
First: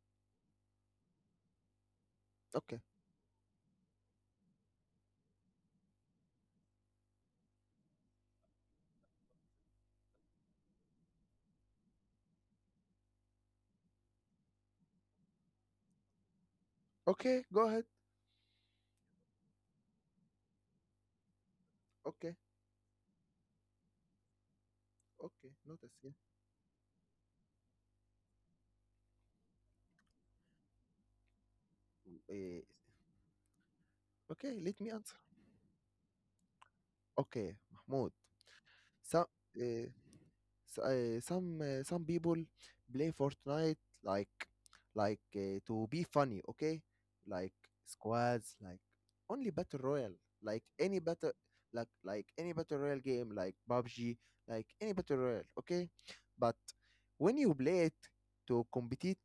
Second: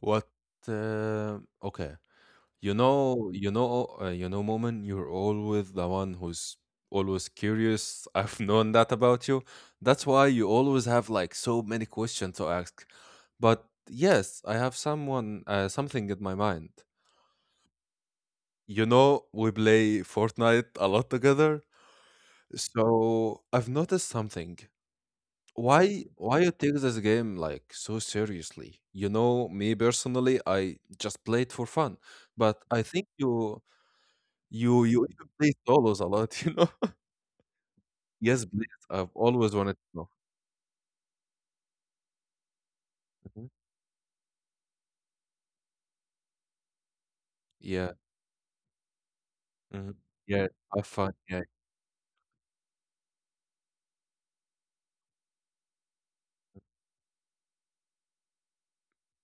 [SPEAKER 1] What? Okay, you
[SPEAKER 2] Okay.
[SPEAKER 1] know, you know, uh, you know, Moment, you're always the one who's always curious. I've known that about you. That's why you always have like so many questions to ask. But yes, I have someone, something in my mind.
[SPEAKER 2] Okay, go ahead.
[SPEAKER 1] You know, we play Fortnite a lot together.
[SPEAKER 2] Okay.
[SPEAKER 1] So I've noticed something.
[SPEAKER 2] Okay. Notice.
[SPEAKER 1] why
[SPEAKER 2] Yeah.
[SPEAKER 1] why you take this game like so seriously? You know me personally, I just play it for fun,
[SPEAKER 2] Uh,
[SPEAKER 1] but I think you
[SPEAKER 2] okay,
[SPEAKER 1] you
[SPEAKER 2] let me
[SPEAKER 1] you
[SPEAKER 2] answer.
[SPEAKER 1] even play solos a lot. You know,
[SPEAKER 2] Okay, Mahmoud.
[SPEAKER 1] yes please, I've
[SPEAKER 2] Some
[SPEAKER 1] always wanted to
[SPEAKER 2] uh,
[SPEAKER 1] know.
[SPEAKER 2] s- some Some people play
[SPEAKER 1] Mhm.
[SPEAKER 2] Fortnite like to be funny, okay? Like
[SPEAKER 1] Yeah.
[SPEAKER 2] squads, like only battle
[SPEAKER 1] Mhm.
[SPEAKER 2] royale,
[SPEAKER 1] Yeah,
[SPEAKER 2] like
[SPEAKER 1] have
[SPEAKER 2] any
[SPEAKER 1] fun,
[SPEAKER 2] battle,
[SPEAKER 1] yeah.
[SPEAKER 2] like any battle royale game, like PUBG, like any battle royale, okay? But when you play it to compete,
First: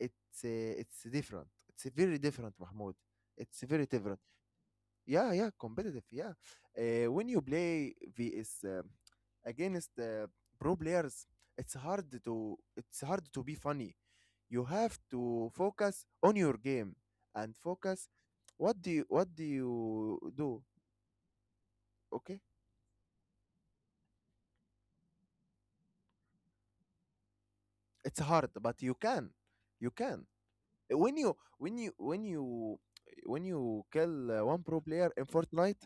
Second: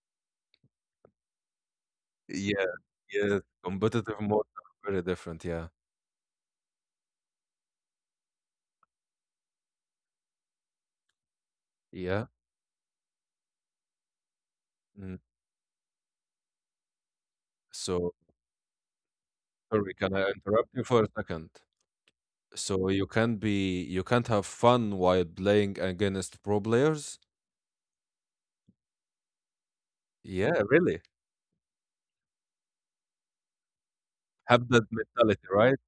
[SPEAKER 2] it's different. It's very different,
[SPEAKER 1] Yeah,
[SPEAKER 2] Mahmoud.
[SPEAKER 1] yeah,
[SPEAKER 2] It's very
[SPEAKER 1] competitive
[SPEAKER 2] different.
[SPEAKER 1] modes are very
[SPEAKER 2] Yeah,
[SPEAKER 1] different,
[SPEAKER 2] yeah,
[SPEAKER 1] yeah.
[SPEAKER 2] competitive. Yeah, when you play vs against pro players,
[SPEAKER 1] Yeah.
[SPEAKER 2] it's hard to be funny. You have
[SPEAKER 1] Mm.
[SPEAKER 2] to focus on your game and focus.
[SPEAKER 1] So
[SPEAKER 2] What do
[SPEAKER 1] sorry, can I
[SPEAKER 2] you do?
[SPEAKER 1] interrupt you for a second?
[SPEAKER 2] Okay,
[SPEAKER 1] So you can't be, you can't have fun while playing against pro players?
[SPEAKER 2] it's hard, but you can, you can.
[SPEAKER 1] Yeah, really?
[SPEAKER 2] When you when you when you when you kill one
[SPEAKER 1] Have
[SPEAKER 2] pro
[SPEAKER 1] that
[SPEAKER 2] player in
[SPEAKER 1] mentality, right?
[SPEAKER 2] Fortnite,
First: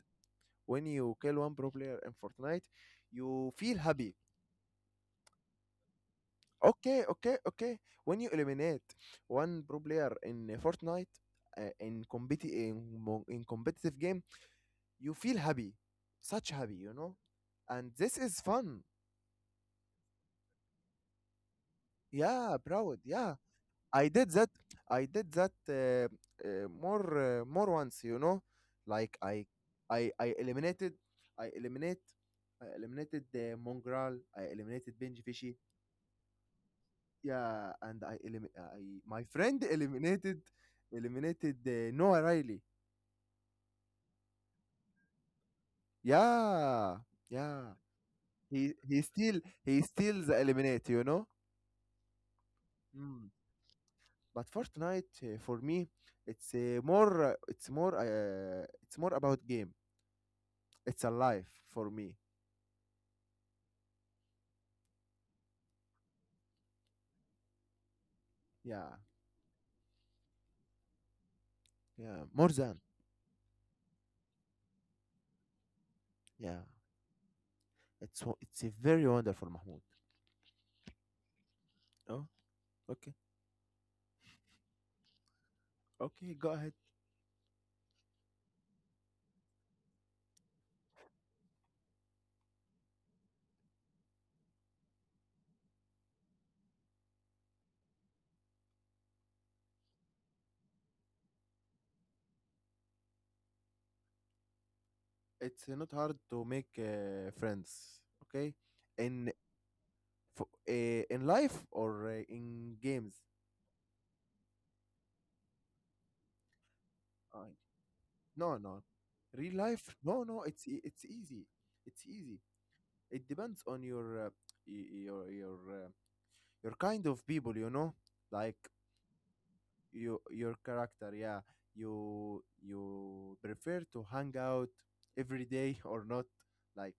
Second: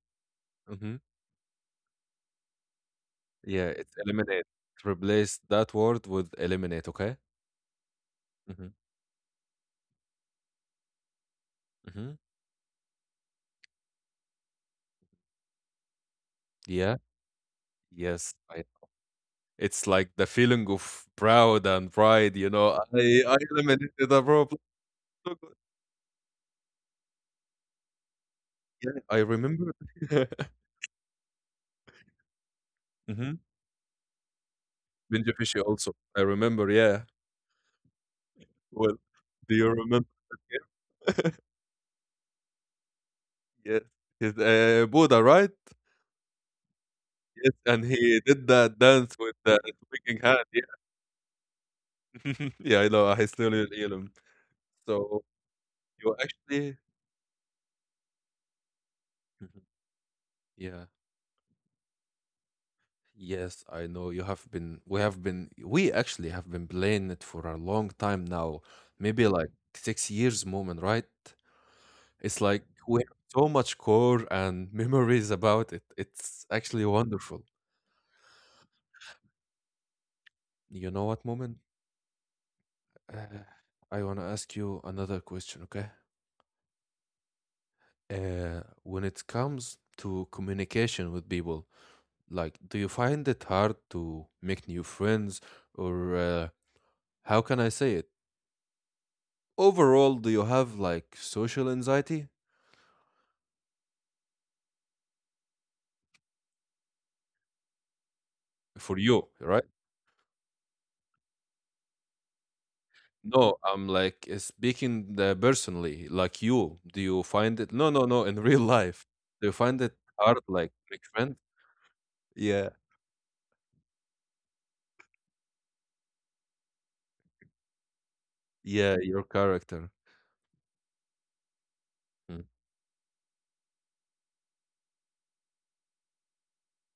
[SPEAKER 2] when
[SPEAKER 1] Mhm.
[SPEAKER 2] you kill one pro player in Fortnite, you
[SPEAKER 1] Yeah,
[SPEAKER 2] feel
[SPEAKER 1] it's
[SPEAKER 2] happy.
[SPEAKER 1] eliminate. Replace that word with eliminate,
[SPEAKER 2] Okay,
[SPEAKER 1] okay?
[SPEAKER 2] okay, okay. When you
[SPEAKER 1] Mhm.
[SPEAKER 2] eliminate one pro player in Fortnite, uh, in
[SPEAKER 1] Mhm.
[SPEAKER 2] competi in, mo- in competitive game, you feel happy, such happy, you
[SPEAKER 1] Yeah.
[SPEAKER 2] know. And this
[SPEAKER 1] Yes.
[SPEAKER 2] is
[SPEAKER 1] I
[SPEAKER 2] fun.
[SPEAKER 1] It's like the feeling of proud and pride, you
[SPEAKER 2] Yeah,
[SPEAKER 1] know.
[SPEAKER 2] proud.
[SPEAKER 1] I
[SPEAKER 2] Yeah,
[SPEAKER 1] I
[SPEAKER 2] I
[SPEAKER 1] eliminated a
[SPEAKER 2] did that.
[SPEAKER 1] problem.
[SPEAKER 2] I did
[SPEAKER 1] So
[SPEAKER 2] that
[SPEAKER 1] good.
[SPEAKER 2] uh, more more once, you know.
[SPEAKER 1] Yeah,
[SPEAKER 2] Like
[SPEAKER 1] I remember.
[SPEAKER 2] I eliminated. I eliminate. I eliminated
[SPEAKER 1] Mhm.
[SPEAKER 2] the Mongrel. I eliminated Benji
[SPEAKER 1] Binge
[SPEAKER 2] Fishy.
[SPEAKER 1] Fishy also. I remember, yeah.
[SPEAKER 2] Yeah, and I elim-
[SPEAKER 1] Well,
[SPEAKER 2] I my
[SPEAKER 1] do
[SPEAKER 2] friend
[SPEAKER 1] you remember
[SPEAKER 2] eliminated
[SPEAKER 1] that game?
[SPEAKER 2] Noah Riley.
[SPEAKER 1] Yes. His, Buddha, right?
[SPEAKER 2] Yeah,
[SPEAKER 1] Yes,
[SPEAKER 2] yeah.
[SPEAKER 1] and he did
[SPEAKER 2] He
[SPEAKER 1] that
[SPEAKER 2] he
[SPEAKER 1] dance with
[SPEAKER 2] still
[SPEAKER 1] the
[SPEAKER 2] he
[SPEAKER 1] speaking
[SPEAKER 2] still the
[SPEAKER 1] hand. Yeah,
[SPEAKER 2] eliminate, you know.
[SPEAKER 1] yeah, I know. I
[SPEAKER 2] Mm.
[SPEAKER 1] still hear him.
[SPEAKER 2] But Fortnite
[SPEAKER 1] So
[SPEAKER 2] for me,
[SPEAKER 1] you actually
[SPEAKER 2] it's more about
[SPEAKER 1] Mhm.
[SPEAKER 2] game.
[SPEAKER 1] Yeah.
[SPEAKER 2] It's a life for me.
[SPEAKER 1] Yes, I know you have been, we actually have been playing it for a long time now.
[SPEAKER 2] Yeah,
[SPEAKER 1] Maybe like 6 years moment, right?
[SPEAKER 2] yeah.
[SPEAKER 1] It's
[SPEAKER 2] More
[SPEAKER 1] like
[SPEAKER 2] than
[SPEAKER 1] we have so much core and memories about it. It's
[SPEAKER 2] yeah.
[SPEAKER 1] actually wonderful.
[SPEAKER 2] It's a very wonderful Mahmoud.
[SPEAKER 1] You know what, moment?
[SPEAKER 2] Oh, okay,
[SPEAKER 1] Uh, I want to ask you another question, okay?
[SPEAKER 2] okay. Go ahead.
[SPEAKER 1] When it comes to communication with people, like, do you find it hard to make new friends, or how can I say it? Overall, do you have like social anxiety
[SPEAKER 2] It's not hard to make friends. Okay,
[SPEAKER 1] for you,
[SPEAKER 2] in
[SPEAKER 1] right?
[SPEAKER 2] for in life or in games?
[SPEAKER 1] No, I'm like speaking the personally, like you. Do you
[SPEAKER 2] Uh,
[SPEAKER 1] find it? No, no, no. In
[SPEAKER 2] no,
[SPEAKER 1] real
[SPEAKER 2] no.
[SPEAKER 1] life, do you
[SPEAKER 2] Real
[SPEAKER 1] find
[SPEAKER 2] life?
[SPEAKER 1] it
[SPEAKER 2] No,
[SPEAKER 1] hard,
[SPEAKER 2] no.
[SPEAKER 1] like make
[SPEAKER 2] It's
[SPEAKER 1] friends?
[SPEAKER 2] easy. It's easy.
[SPEAKER 1] Yeah,
[SPEAKER 2] It depends on your your kind of people. You know, like
[SPEAKER 1] yeah. Your character.
[SPEAKER 2] you your character. Yeah, you
[SPEAKER 1] Mm.
[SPEAKER 2] you prefer to hang out every day or not? Like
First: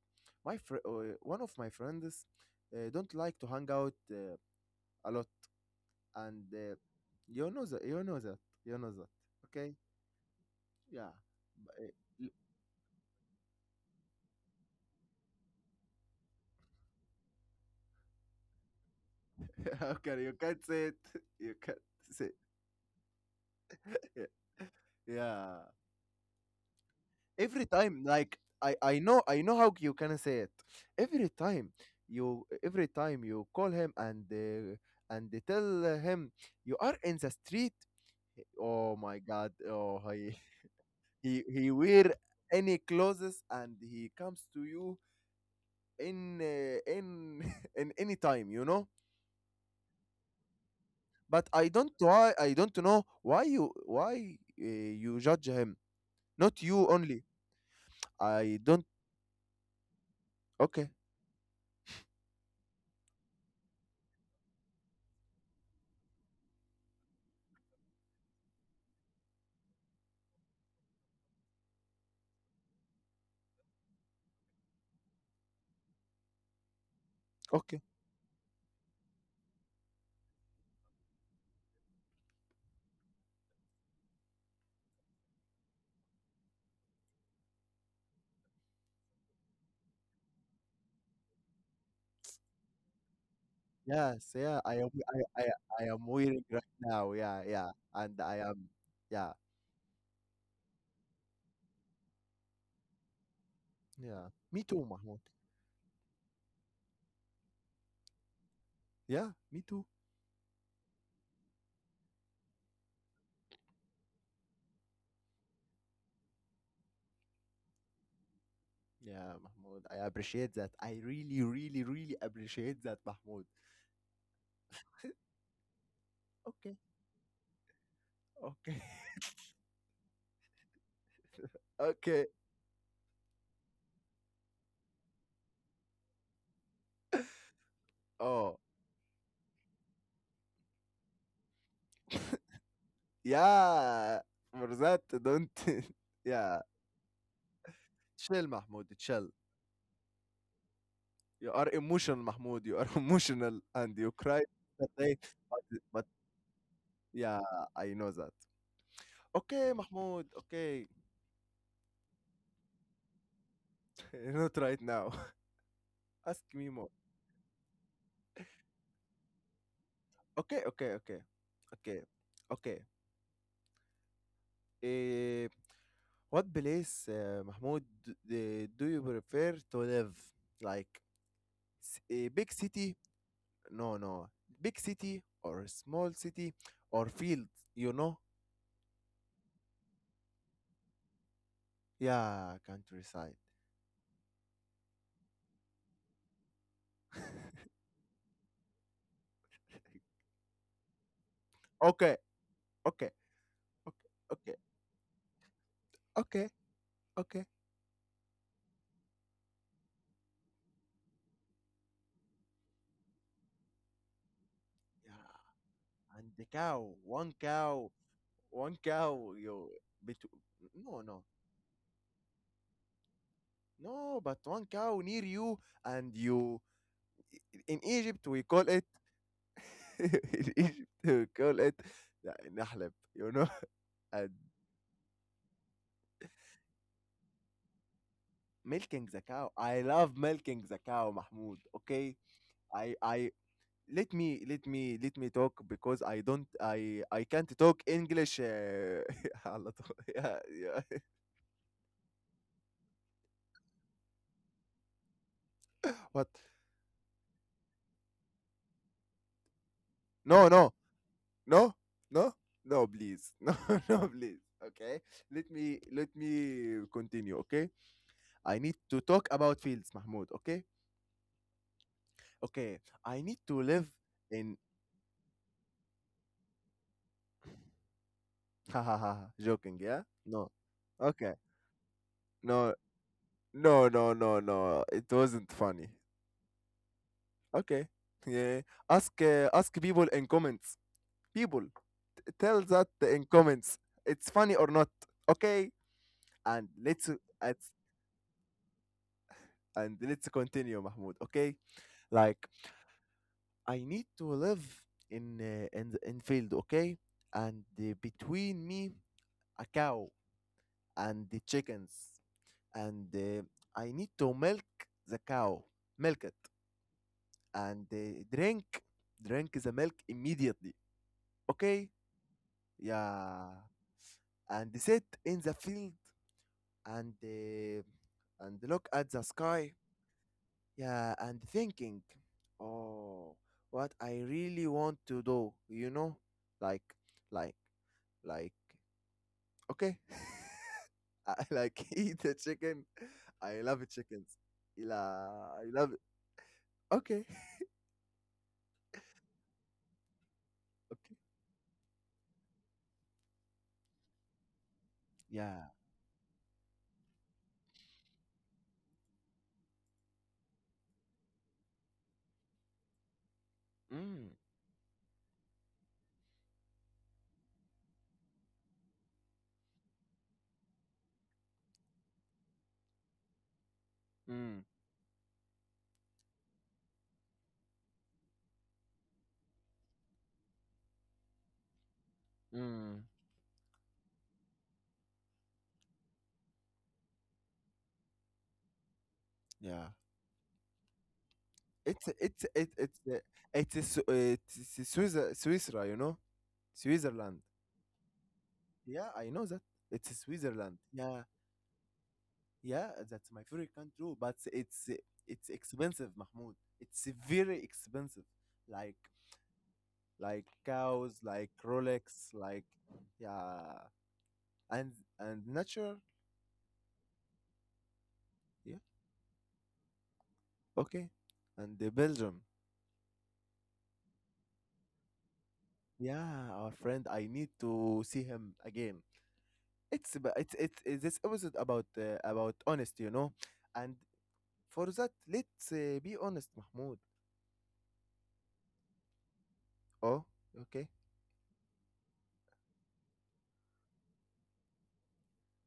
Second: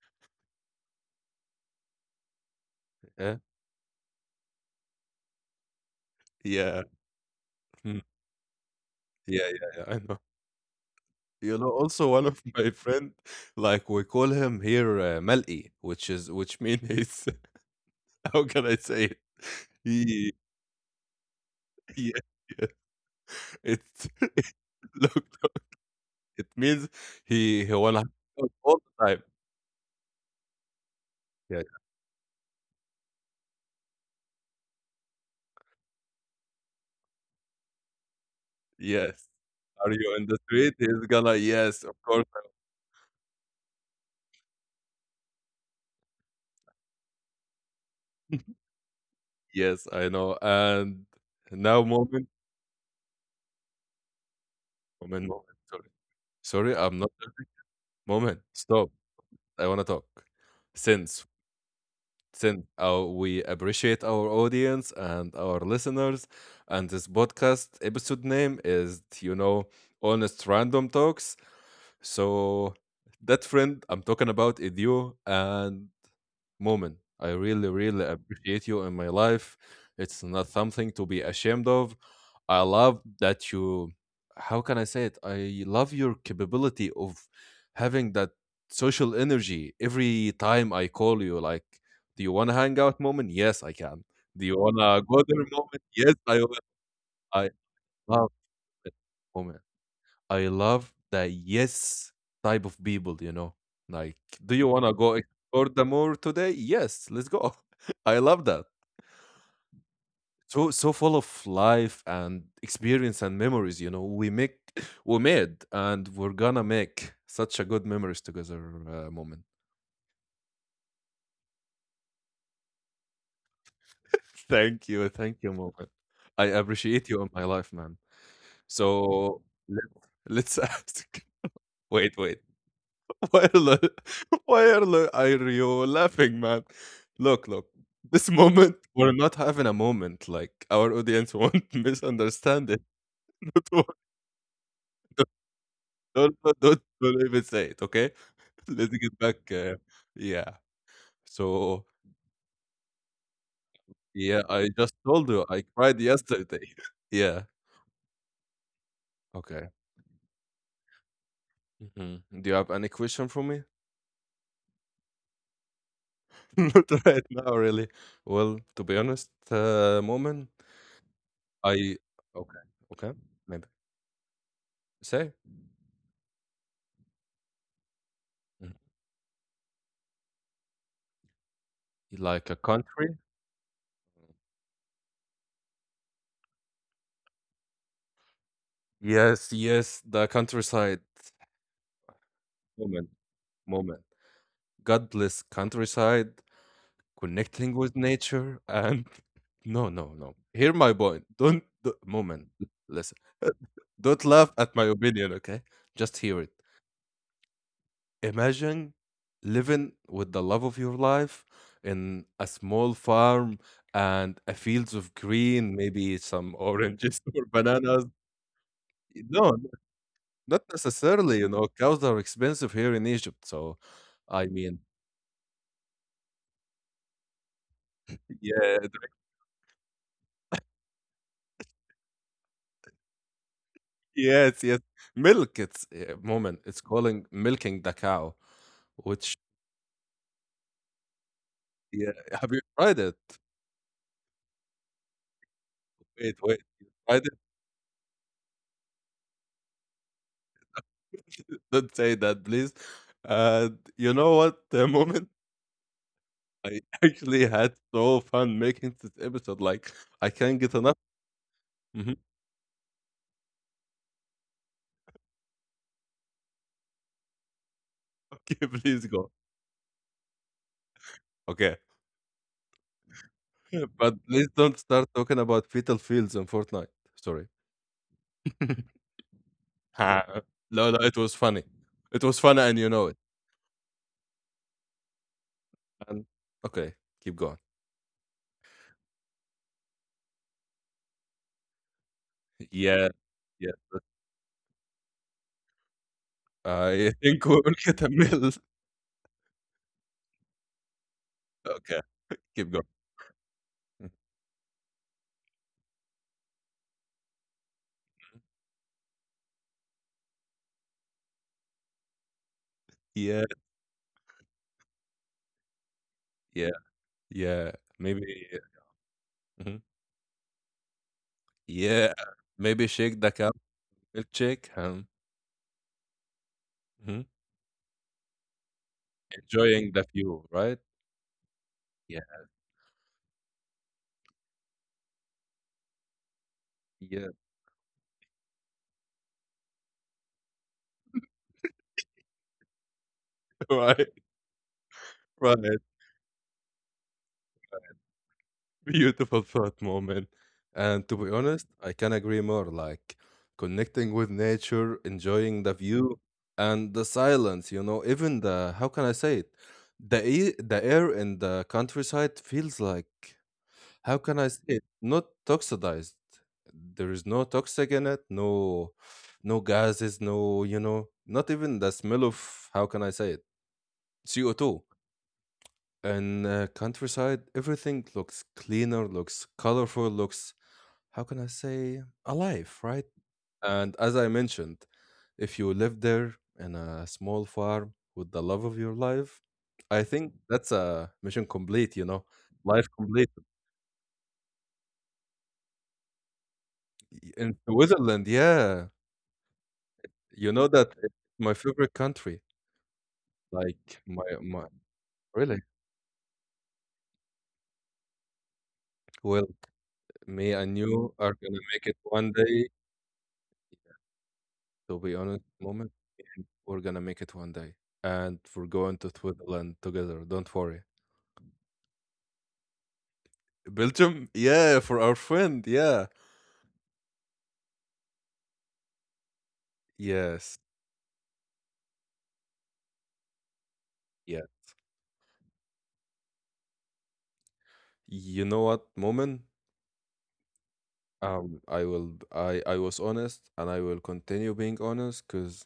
[SPEAKER 2] one of my friends don't
[SPEAKER 1] Yeah,
[SPEAKER 2] like to hang out a lot, and
[SPEAKER 1] yeah.
[SPEAKER 2] you know that
[SPEAKER 1] Mm.
[SPEAKER 2] you know that.
[SPEAKER 1] yeah, yeah,
[SPEAKER 2] Okay.
[SPEAKER 1] yeah. I know.
[SPEAKER 2] Yeah.
[SPEAKER 1] You know,
[SPEAKER 2] But,
[SPEAKER 1] also one of my friend, like we call him here Mel'i, which is which means he's how can I say it?
[SPEAKER 2] okay,
[SPEAKER 1] He,
[SPEAKER 2] you can't say it. You can't
[SPEAKER 1] yeah,
[SPEAKER 2] say
[SPEAKER 1] it's
[SPEAKER 2] it.
[SPEAKER 1] look, look,
[SPEAKER 2] Yeah.
[SPEAKER 1] it means he
[SPEAKER 2] Every
[SPEAKER 1] wanna
[SPEAKER 2] time,
[SPEAKER 1] hang out all the time.
[SPEAKER 2] I know how you can say it. Every
[SPEAKER 1] Yeah.
[SPEAKER 2] time every time you call him and they tell him you are in the street. Oh my
[SPEAKER 1] Yes.
[SPEAKER 2] God!
[SPEAKER 1] Are
[SPEAKER 2] Oh,
[SPEAKER 1] you in the
[SPEAKER 2] he
[SPEAKER 1] street? He's gonna
[SPEAKER 2] he
[SPEAKER 1] yes, of
[SPEAKER 2] wear
[SPEAKER 1] course.
[SPEAKER 2] any clothes and he comes to you in in any time. You know,
[SPEAKER 1] Yes, I know. And
[SPEAKER 2] but I
[SPEAKER 1] now
[SPEAKER 2] don't
[SPEAKER 1] moment,
[SPEAKER 2] know why you
[SPEAKER 1] moment, moment.
[SPEAKER 2] judge him,
[SPEAKER 1] Sorry.
[SPEAKER 2] not
[SPEAKER 1] Sorry,
[SPEAKER 2] you
[SPEAKER 1] I'm not
[SPEAKER 2] only.
[SPEAKER 1] dirty. Moment.
[SPEAKER 2] I don't.
[SPEAKER 1] Stop. I wanna talk.
[SPEAKER 2] Okay,
[SPEAKER 1] Since we appreciate our audience and our listeners. And this podcast episode name is, you know, Honest Random Talks. So that friend I'm talking about is you, and moment, I really,
[SPEAKER 2] okay.
[SPEAKER 1] really appreciate you in my life. It's not something to be ashamed of. I love that you, how can I say it? I love your capability of having that social energy every time I call you. Like, do you want to hang out, moment? Yes, I can.
[SPEAKER 2] Yes,
[SPEAKER 1] Do you
[SPEAKER 2] yeah. I
[SPEAKER 1] want
[SPEAKER 2] am.
[SPEAKER 1] to go there, moment?
[SPEAKER 2] I am
[SPEAKER 1] Yes, I
[SPEAKER 2] wearing right
[SPEAKER 1] will.
[SPEAKER 2] now. Yeah,
[SPEAKER 1] I
[SPEAKER 2] yeah. And
[SPEAKER 1] love
[SPEAKER 2] I am.
[SPEAKER 1] it,
[SPEAKER 2] Yeah,
[SPEAKER 1] moment. I love the yes type of people, you know. Like,
[SPEAKER 2] yeah.
[SPEAKER 1] do
[SPEAKER 2] Me
[SPEAKER 1] you want
[SPEAKER 2] too,
[SPEAKER 1] to go
[SPEAKER 2] Mahmoud.
[SPEAKER 1] explore the moor today? Yes, let's go. I love that.
[SPEAKER 2] Yeah, me too.
[SPEAKER 1] So so full of life and experience and memories, you know. We make we made and we're gonna make such a good memories together,
[SPEAKER 2] Yeah,
[SPEAKER 1] moment.
[SPEAKER 2] Mahmoud. I appreciate that. I really, really, really appreciate that, Mahmoud.
[SPEAKER 1] Thank you, moment. I
[SPEAKER 2] Okay,
[SPEAKER 1] appreciate you in my life, man.
[SPEAKER 2] okay,
[SPEAKER 1] So let, let's ask. Wait,
[SPEAKER 2] okay.
[SPEAKER 1] wait. Why are, lo- why are you laughing, man? Look, look. This
[SPEAKER 2] Oh,
[SPEAKER 1] moment, we're not having a moment. Like our audience won't misunderstand it.
[SPEAKER 2] yeah. For that, don't.
[SPEAKER 1] Don't,
[SPEAKER 2] yeah.
[SPEAKER 1] don't, don't, don't even say it. Okay,
[SPEAKER 2] Chill, Mahmoud.
[SPEAKER 1] let's get
[SPEAKER 2] Chill.
[SPEAKER 1] back. Yeah.
[SPEAKER 2] You are
[SPEAKER 1] So
[SPEAKER 2] emotional, Mahmoud. You are emotional and you
[SPEAKER 1] yeah,
[SPEAKER 2] cry
[SPEAKER 1] I
[SPEAKER 2] that
[SPEAKER 1] just
[SPEAKER 2] day.
[SPEAKER 1] told you
[SPEAKER 2] But,
[SPEAKER 1] I cried
[SPEAKER 2] but
[SPEAKER 1] yesterday.
[SPEAKER 2] yeah,
[SPEAKER 1] Yeah.
[SPEAKER 2] I know that.
[SPEAKER 1] Okay.
[SPEAKER 2] Okay, Mahmoud. Okay.
[SPEAKER 1] Mhm. Do you have any question for me?
[SPEAKER 2] Not right now. Ask me more.
[SPEAKER 1] Not right now, really. Well, to be honest, moment,
[SPEAKER 2] Okay, okay, okay,
[SPEAKER 1] I
[SPEAKER 2] okay,
[SPEAKER 1] okay,
[SPEAKER 2] okay.
[SPEAKER 1] okay, maybe say.
[SPEAKER 2] Eh, what place, Mahmoud,
[SPEAKER 1] Mm-hmm.
[SPEAKER 2] do you prefer to live? Like a
[SPEAKER 1] Like
[SPEAKER 2] big
[SPEAKER 1] a
[SPEAKER 2] city?
[SPEAKER 1] country?
[SPEAKER 2] No, no. Big city or a small city or field, you know?
[SPEAKER 1] Yes, yes, the countryside,
[SPEAKER 2] Yeah,
[SPEAKER 1] moment,
[SPEAKER 2] countryside.
[SPEAKER 1] moment. Godless countryside, connecting with nature, and no, no, no. Hear my point. Don't, do
[SPEAKER 2] Okay,
[SPEAKER 1] moment.
[SPEAKER 2] okay,
[SPEAKER 1] Listen,
[SPEAKER 2] okay,
[SPEAKER 1] don't
[SPEAKER 2] okay.
[SPEAKER 1] laugh at my opinion, okay? Just hear
[SPEAKER 2] Okay,
[SPEAKER 1] it.
[SPEAKER 2] okay.
[SPEAKER 1] Imagine living with the love of your life in a small farm and a fields of
[SPEAKER 2] Yeah,
[SPEAKER 1] green, maybe
[SPEAKER 2] and the
[SPEAKER 1] some
[SPEAKER 2] cow,
[SPEAKER 1] oranges
[SPEAKER 2] one
[SPEAKER 1] or
[SPEAKER 2] cow,
[SPEAKER 1] bananas.
[SPEAKER 2] one cow,
[SPEAKER 1] No,
[SPEAKER 2] you bet
[SPEAKER 1] not
[SPEAKER 2] no, no,
[SPEAKER 1] necessarily, you know, cows are expensive here in Egypt, so
[SPEAKER 2] no, but
[SPEAKER 1] I
[SPEAKER 2] one
[SPEAKER 1] mean,
[SPEAKER 2] cow near you, and you in Egypt we call
[SPEAKER 1] yeah,
[SPEAKER 2] it in Egypt we call it nahleb, and
[SPEAKER 1] yes, yes. Milk, it's moment, it's calling milking the cow,
[SPEAKER 2] milking the
[SPEAKER 1] which
[SPEAKER 2] cow. I love milking the cow, Mahmoud.
[SPEAKER 1] yeah,
[SPEAKER 2] Okay,
[SPEAKER 1] have you
[SPEAKER 2] I,
[SPEAKER 1] tried it?
[SPEAKER 2] I let me talk because I
[SPEAKER 1] Wait,
[SPEAKER 2] don't
[SPEAKER 1] wait, you
[SPEAKER 2] I
[SPEAKER 1] tried
[SPEAKER 2] I
[SPEAKER 1] it?
[SPEAKER 2] can't talk English. على طول. Yeah, yeah.
[SPEAKER 1] Don't say that, please. Uh, you know what, the moment,
[SPEAKER 2] What?
[SPEAKER 1] I actually had so fun making this episode, like, I
[SPEAKER 2] No,
[SPEAKER 1] can't
[SPEAKER 2] no.
[SPEAKER 1] get enough.
[SPEAKER 2] No,
[SPEAKER 1] Mhm.
[SPEAKER 2] no, no, please, no, no, please. Okay, let me continue. Okay, I
[SPEAKER 1] Okay,
[SPEAKER 2] need to
[SPEAKER 1] please
[SPEAKER 2] talk
[SPEAKER 1] go.
[SPEAKER 2] about fields, Mahmoud. Okay,
[SPEAKER 1] Okay,
[SPEAKER 2] okay, I need to live
[SPEAKER 1] but please
[SPEAKER 2] in.
[SPEAKER 1] don't start talking about fetal fields in Fortnite. Sorry.
[SPEAKER 2] Ha ha ha! Joking, yeah?
[SPEAKER 1] Ha
[SPEAKER 2] No.
[SPEAKER 1] no, no, it
[SPEAKER 2] Okay.
[SPEAKER 1] was funny. It was funny
[SPEAKER 2] No,
[SPEAKER 1] and you know it.
[SPEAKER 2] no, no, no, no. It wasn't funny.
[SPEAKER 1] And okay, keep going.
[SPEAKER 2] Okay. Yeah. Ask people in comments. People, tell that
[SPEAKER 1] Yeah.
[SPEAKER 2] in
[SPEAKER 1] Yeah.
[SPEAKER 2] comments. It's funny or not. Okay. And
[SPEAKER 1] I think we'll get a mill.
[SPEAKER 2] let's continue, Mahmoud. Okay,
[SPEAKER 1] Okay,
[SPEAKER 2] like
[SPEAKER 1] keep going.
[SPEAKER 2] I need
[SPEAKER 1] Mm,
[SPEAKER 2] to live in field, okay? And between me, a cow and the chickens, and
[SPEAKER 1] yeah,
[SPEAKER 2] I need to milk the cow, milk it,
[SPEAKER 1] yeah, yeah.
[SPEAKER 2] and
[SPEAKER 1] Maybe
[SPEAKER 2] drink the
[SPEAKER 1] mhm.
[SPEAKER 2] milk immediately, okay?
[SPEAKER 1] Yeah. Maybe shake the
[SPEAKER 2] Yeah,
[SPEAKER 1] cup,
[SPEAKER 2] and
[SPEAKER 1] milkshake,
[SPEAKER 2] sit in the field and
[SPEAKER 1] mhm.
[SPEAKER 2] uh, and look at the sky,
[SPEAKER 1] Enjoying the view, right?
[SPEAKER 2] yeah, and thinking,
[SPEAKER 1] Yeah,
[SPEAKER 2] oh, what I really want to do, like
[SPEAKER 1] yeah.
[SPEAKER 2] like like Okay. I like eat the chicken. Ah, I love
[SPEAKER 1] Right,
[SPEAKER 2] chickens. La, I
[SPEAKER 1] right.
[SPEAKER 2] love it. Okay.
[SPEAKER 1] Beautiful thought moment. And
[SPEAKER 2] Okay.
[SPEAKER 1] to be honest, I can agree more. Like connecting with nature, enjoying
[SPEAKER 2] Yeah.
[SPEAKER 1] the view and the silence, you know, even the, how can I say it? The air in the countryside feels like, how
[SPEAKER 2] Mm,
[SPEAKER 1] can I say it? Not toxidized. There is no toxic in it, no, no gases, no, you know, not even the smell of, how can I say it?
[SPEAKER 2] mm,
[SPEAKER 1] CO2. In countryside, everything looks cleaner, looks colorful, looks how can I say, alive,
[SPEAKER 2] mm.
[SPEAKER 1] right? And as I mentioned, if you live there in a small farm with the love of your life,
[SPEAKER 2] Yeah.
[SPEAKER 1] I think that's a mission complete,
[SPEAKER 2] It's
[SPEAKER 1] you know,
[SPEAKER 2] it's it,
[SPEAKER 1] life
[SPEAKER 2] it's uh,
[SPEAKER 1] complete.
[SPEAKER 2] it's a Swiss Switzerland, you know, Switzerland.
[SPEAKER 1] In Switzerland, yeah,
[SPEAKER 2] Yeah, I know that. It's
[SPEAKER 1] you know
[SPEAKER 2] Switzerland.
[SPEAKER 1] that it's
[SPEAKER 2] Yeah,
[SPEAKER 1] my favorite country.
[SPEAKER 2] yeah, that's my favorite
[SPEAKER 1] Like
[SPEAKER 2] country,
[SPEAKER 1] my
[SPEAKER 2] but
[SPEAKER 1] my
[SPEAKER 2] it's
[SPEAKER 1] really
[SPEAKER 2] expensive, Mahmoud. It's very expensive. Like
[SPEAKER 1] well,
[SPEAKER 2] like
[SPEAKER 1] me and
[SPEAKER 2] cows,
[SPEAKER 1] you are
[SPEAKER 2] like
[SPEAKER 1] gonna make it
[SPEAKER 2] Rolex,
[SPEAKER 1] one
[SPEAKER 2] like,
[SPEAKER 1] day.
[SPEAKER 2] yeah, and
[SPEAKER 1] To be honest,
[SPEAKER 2] and
[SPEAKER 1] moment,
[SPEAKER 2] natural,
[SPEAKER 1] we're gonna make it one day, and we're
[SPEAKER 2] yeah.
[SPEAKER 1] going to Switzerland together. Don't worry.
[SPEAKER 2] Okay, and the Belgium.
[SPEAKER 1] Belgium? Yeah, for our friend. Yeah.
[SPEAKER 2] Yeah, our friend, I need to see him again. it's ab- it's
[SPEAKER 1] Yes.
[SPEAKER 2] it's, it's this episode about honesty. And
[SPEAKER 1] Yeah.
[SPEAKER 2] for that, let's be honest, Mahmoud.
[SPEAKER 1] You know what, Moment?
[SPEAKER 2] Oh, okay.
[SPEAKER 1] I will I was honest and I will continue being honest because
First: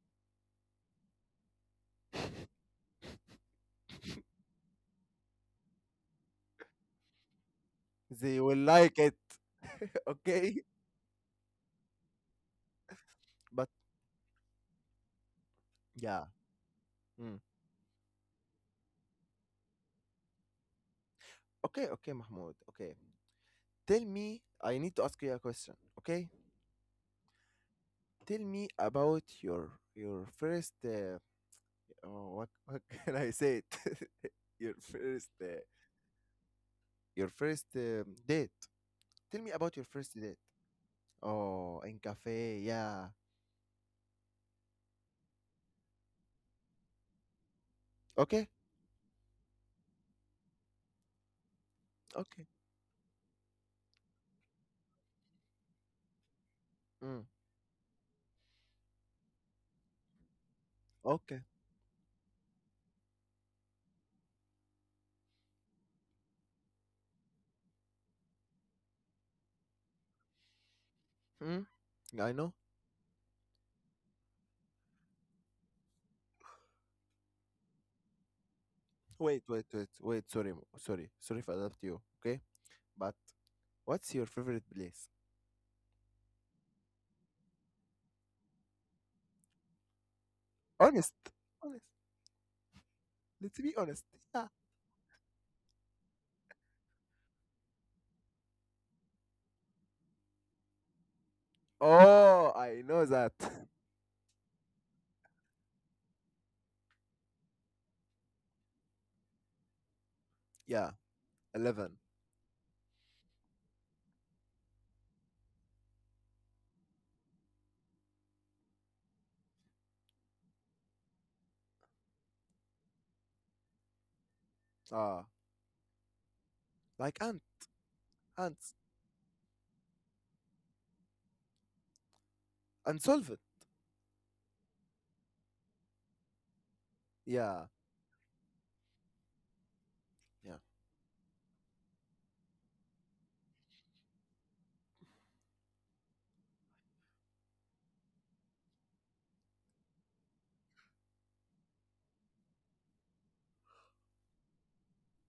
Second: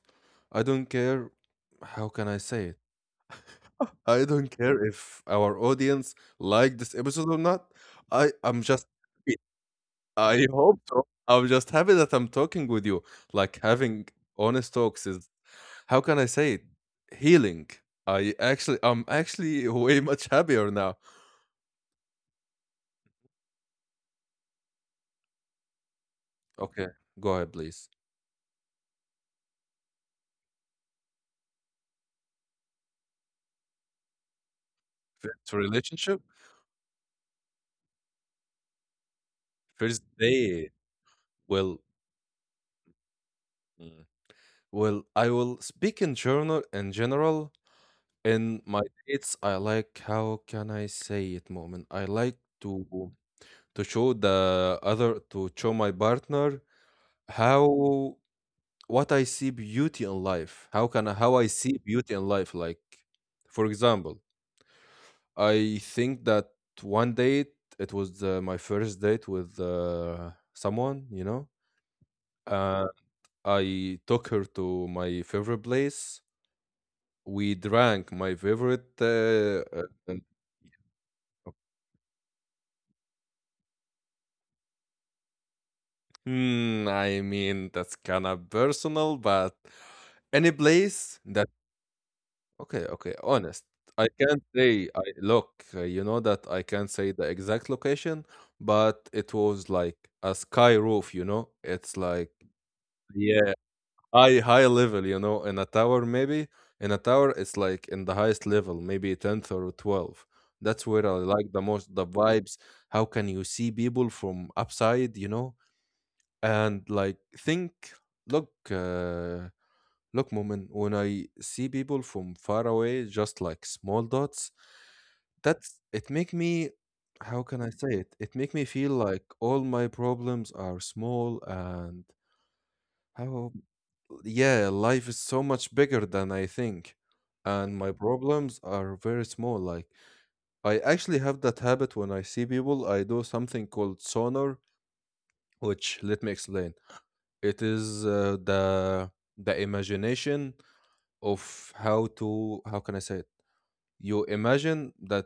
[SPEAKER 1] I don't care how can I say it? I don't care if our audience like this episode or not. I
[SPEAKER 2] They will
[SPEAKER 1] I'm just
[SPEAKER 2] like it.
[SPEAKER 1] I
[SPEAKER 2] Okay,
[SPEAKER 1] hope so. I'm just happy that I'm talking with you. Like
[SPEAKER 2] but
[SPEAKER 1] having honest talks is how can
[SPEAKER 2] yeah.
[SPEAKER 1] I say it?
[SPEAKER 2] Mm.
[SPEAKER 1] Healing. I'm actually way much happier now.
[SPEAKER 2] Okay, okay, Mahmoud. Okay, tell me, I need to ask you a question. Okay,
[SPEAKER 1] Okay, go ahead, please.
[SPEAKER 2] tell me about your first, oh, what can I say? your first
[SPEAKER 1] First
[SPEAKER 2] uh,
[SPEAKER 1] relationship,
[SPEAKER 2] your first date. Tell me about your
[SPEAKER 1] first
[SPEAKER 2] first date.
[SPEAKER 1] date.
[SPEAKER 2] Oh,
[SPEAKER 1] Well,
[SPEAKER 2] in cafe. Yeah.
[SPEAKER 1] mm, well, I will speak in journal in general.
[SPEAKER 2] Okay.
[SPEAKER 1] In my dates, I like how can I say it moment. I like
[SPEAKER 2] Okay.
[SPEAKER 1] to show the other to show my partner
[SPEAKER 2] Mm.
[SPEAKER 1] how what I see beauty in life. How can I, how
[SPEAKER 2] Okay.
[SPEAKER 1] I see beauty in life? Like, for example, I think that one date it was my first date with someone, you know.
[SPEAKER 2] Mm. I know.
[SPEAKER 1] Uh, I took her to my favorite place. We drank my favorite.
[SPEAKER 2] Wait, wait, wait,
[SPEAKER 1] Uh,
[SPEAKER 2] wait. Sorry, for interrupt you. Okay, but what's your favorite place?
[SPEAKER 1] hmm, I mean, that's kind of personal, but any
[SPEAKER 2] Honest.
[SPEAKER 1] place that.
[SPEAKER 2] Honest.
[SPEAKER 1] Okay, okay,
[SPEAKER 2] Let's
[SPEAKER 1] honest.
[SPEAKER 2] be honest.
[SPEAKER 1] I can't
[SPEAKER 2] Yeah.
[SPEAKER 1] say. I look. You know that I can't say the exact location, but it was like a sky roof. You know, it's like
[SPEAKER 2] Oh, I know that.
[SPEAKER 1] yeah, high level, you know, in a tower maybe. In a tower, it's like in the highest level, maybe 10th or 12th. That's
[SPEAKER 2] Yeah.
[SPEAKER 1] where I like the most,
[SPEAKER 2] 11.
[SPEAKER 1] the vibes. How can you see people from upside, you know, and like think, look uh look, moment, when I see people from far away just like small dots.
[SPEAKER 2] Ah,
[SPEAKER 1] That's it, make me,
[SPEAKER 2] like ant,
[SPEAKER 1] how can I say it, it make me
[SPEAKER 2] ants,
[SPEAKER 1] feel like all my problems are small. And
[SPEAKER 2] unsolved.
[SPEAKER 1] how, yeah, life is so much bigger than I think.
[SPEAKER 2] Yeah.
[SPEAKER 1] And my problems are very small. Like,
[SPEAKER 2] Yeah.
[SPEAKER 1] I actually have that habit. When I see people, I do something called sonar, which, let me explain. It is the imagination of how can I say it? You imagine that,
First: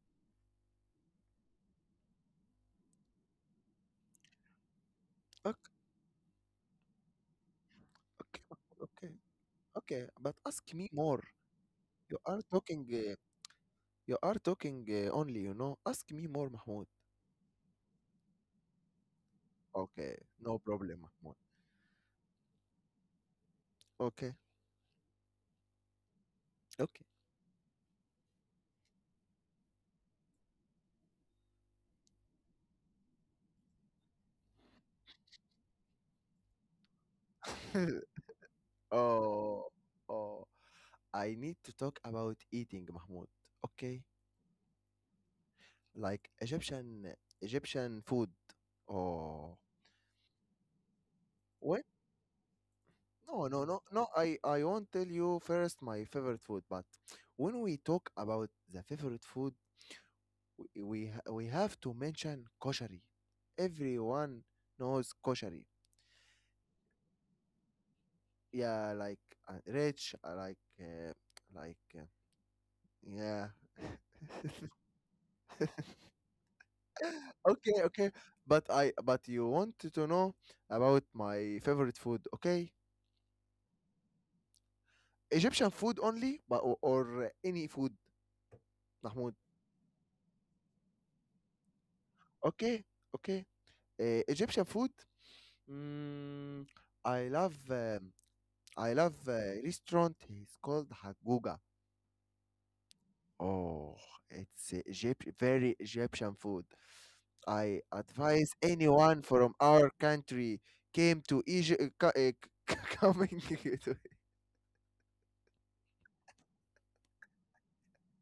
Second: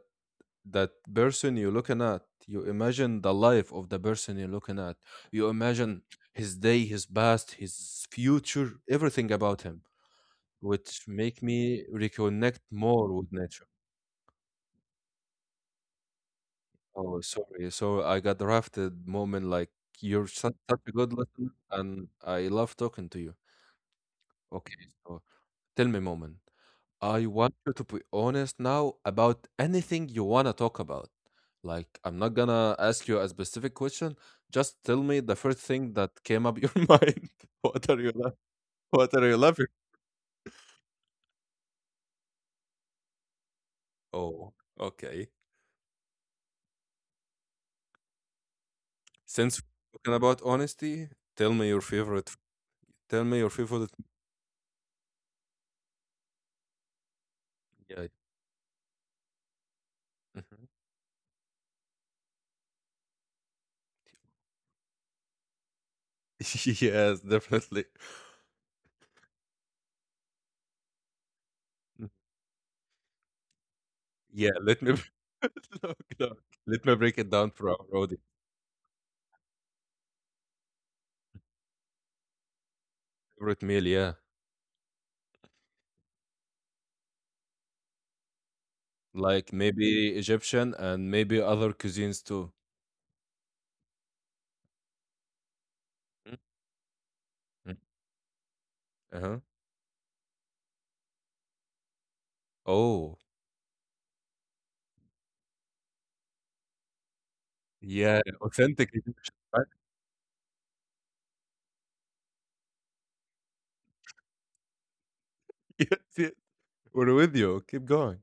[SPEAKER 1] that person you're looking at. You imagine the life of the person you're looking at. You imagine his day, his past, his
[SPEAKER 2] Okay.
[SPEAKER 1] future,
[SPEAKER 2] Okay.
[SPEAKER 1] everything about him,
[SPEAKER 2] Okay, but ask me
[SPEAKER 1] which
[SPEAKER 2] more.
[SPEAKER 1] make me
[SPEAKER 2] You are
[SPEAKER 1] reconnect
[SPEAKER 2] talking,
[SPEAKER 1] more
[SPEAKER 2] uh,
[SPEAKER 1] with nature.
[SPEAKER 2] you are talking only. Ask me more, Mahmoud.
[SPEAKER 1] Oh, sorry. So I got drafted moment, like,
[SPEAKER 2] Okay,
[SPEAKER 1] you're such,
[SPEAKER 2] no
[SPEAKER 1] such a
[SPEAKER 2] problem,
[SPEAKER 1] good
[SPEAKER 2] Mahmoud.
[SPEAKER 1] listener and I love talking to you.
[SPEAKER 2] Okay,
[SPEAKER 1] Okay, so tell me moment.
[SPEAKER 2] okay.
[SPEAKER 1] I want you to be honest now about anything you want to talk about. Like, I'm not gonna ask you a specific question. Just tell me the first thing that came up your mind. What are you la- What are you
[SPEAKER 2] oh,
[SPEAKER 1] laughing?
[SPEAKER 2] oh, I need to talk about eating, Mahmoud. Okay,
[SPEAKER 1] Oh, okay.
[SPEAKER 2] like Egyptian food. Oh,
[SPEAKER 1] Since we're talking about honesty, tell me your
[SPEAKER 2] what?
[SPEAKER 1] favorite. Tell me
[SPEAKER 2] No,
[SPEAKER 1] your
[SPEAKER 2] no, no,
[SPEAKER 1] favorite.
[SPEAKER 2] no. I won't tell you first my favorite food, but when we
[SPEAKER 1] Yeah.
[SPEAKER 2] talk about the favorite food,
[SPEAKER 1] Mhm.
[SPEAKER 2] we have to mention koshari. Everyone knows koshari.
[SPEAKER 1] Yes, definitely.
[SPEAKER 2] Yeah, like, rich, like, like,
[SPEAKER 1] Mm.
[SPEAKER 2] yeah.
[SPEAKER 1] Yeah, let me look. Let me break it down for
[SPEAKER 2] Okay,
[SPEAKER 1] our
[SPEAKER 2] okay.
[SPEAKER 1] audience.
[SPEAKER 2] But you wanted to know about my favorite food, okay?
[SPEAKER 1] Favorite meal, yeah.
[SPEAKER 2] Egyptian food only, or any food, Mahmoud.
[SPEAKER 1] Like maybe Egyptian and maybe other cuisines too.
[SPEAKER 2] Okay, okay. Egyptian food. Mm, I love
[SPEAKER 1] Mhm.
[SPEAKER 2] um, I love
[SPEAKER 1] Uh-huh.
[SPEAKER 2] uh, restaurant. It's called Haguga.
[SPEAKER 1] Oh,
[SPEAKER 2] Oh, it's Egypt, very Egyptian food. I
[SPEAKER 1] yeah,
[SPEAKER 2] advise
[SPEAKER 1] authentic
[SPEAKER 2] anyone
[SPEAKER 1] Egyptian,
[SPEAKER 2] from
[SPEAKER 1] right?
[SPEAKER 2] our country came to Egypt, coming to,
[SPEAKER 1] Yes, yes. We're with you. Keep going.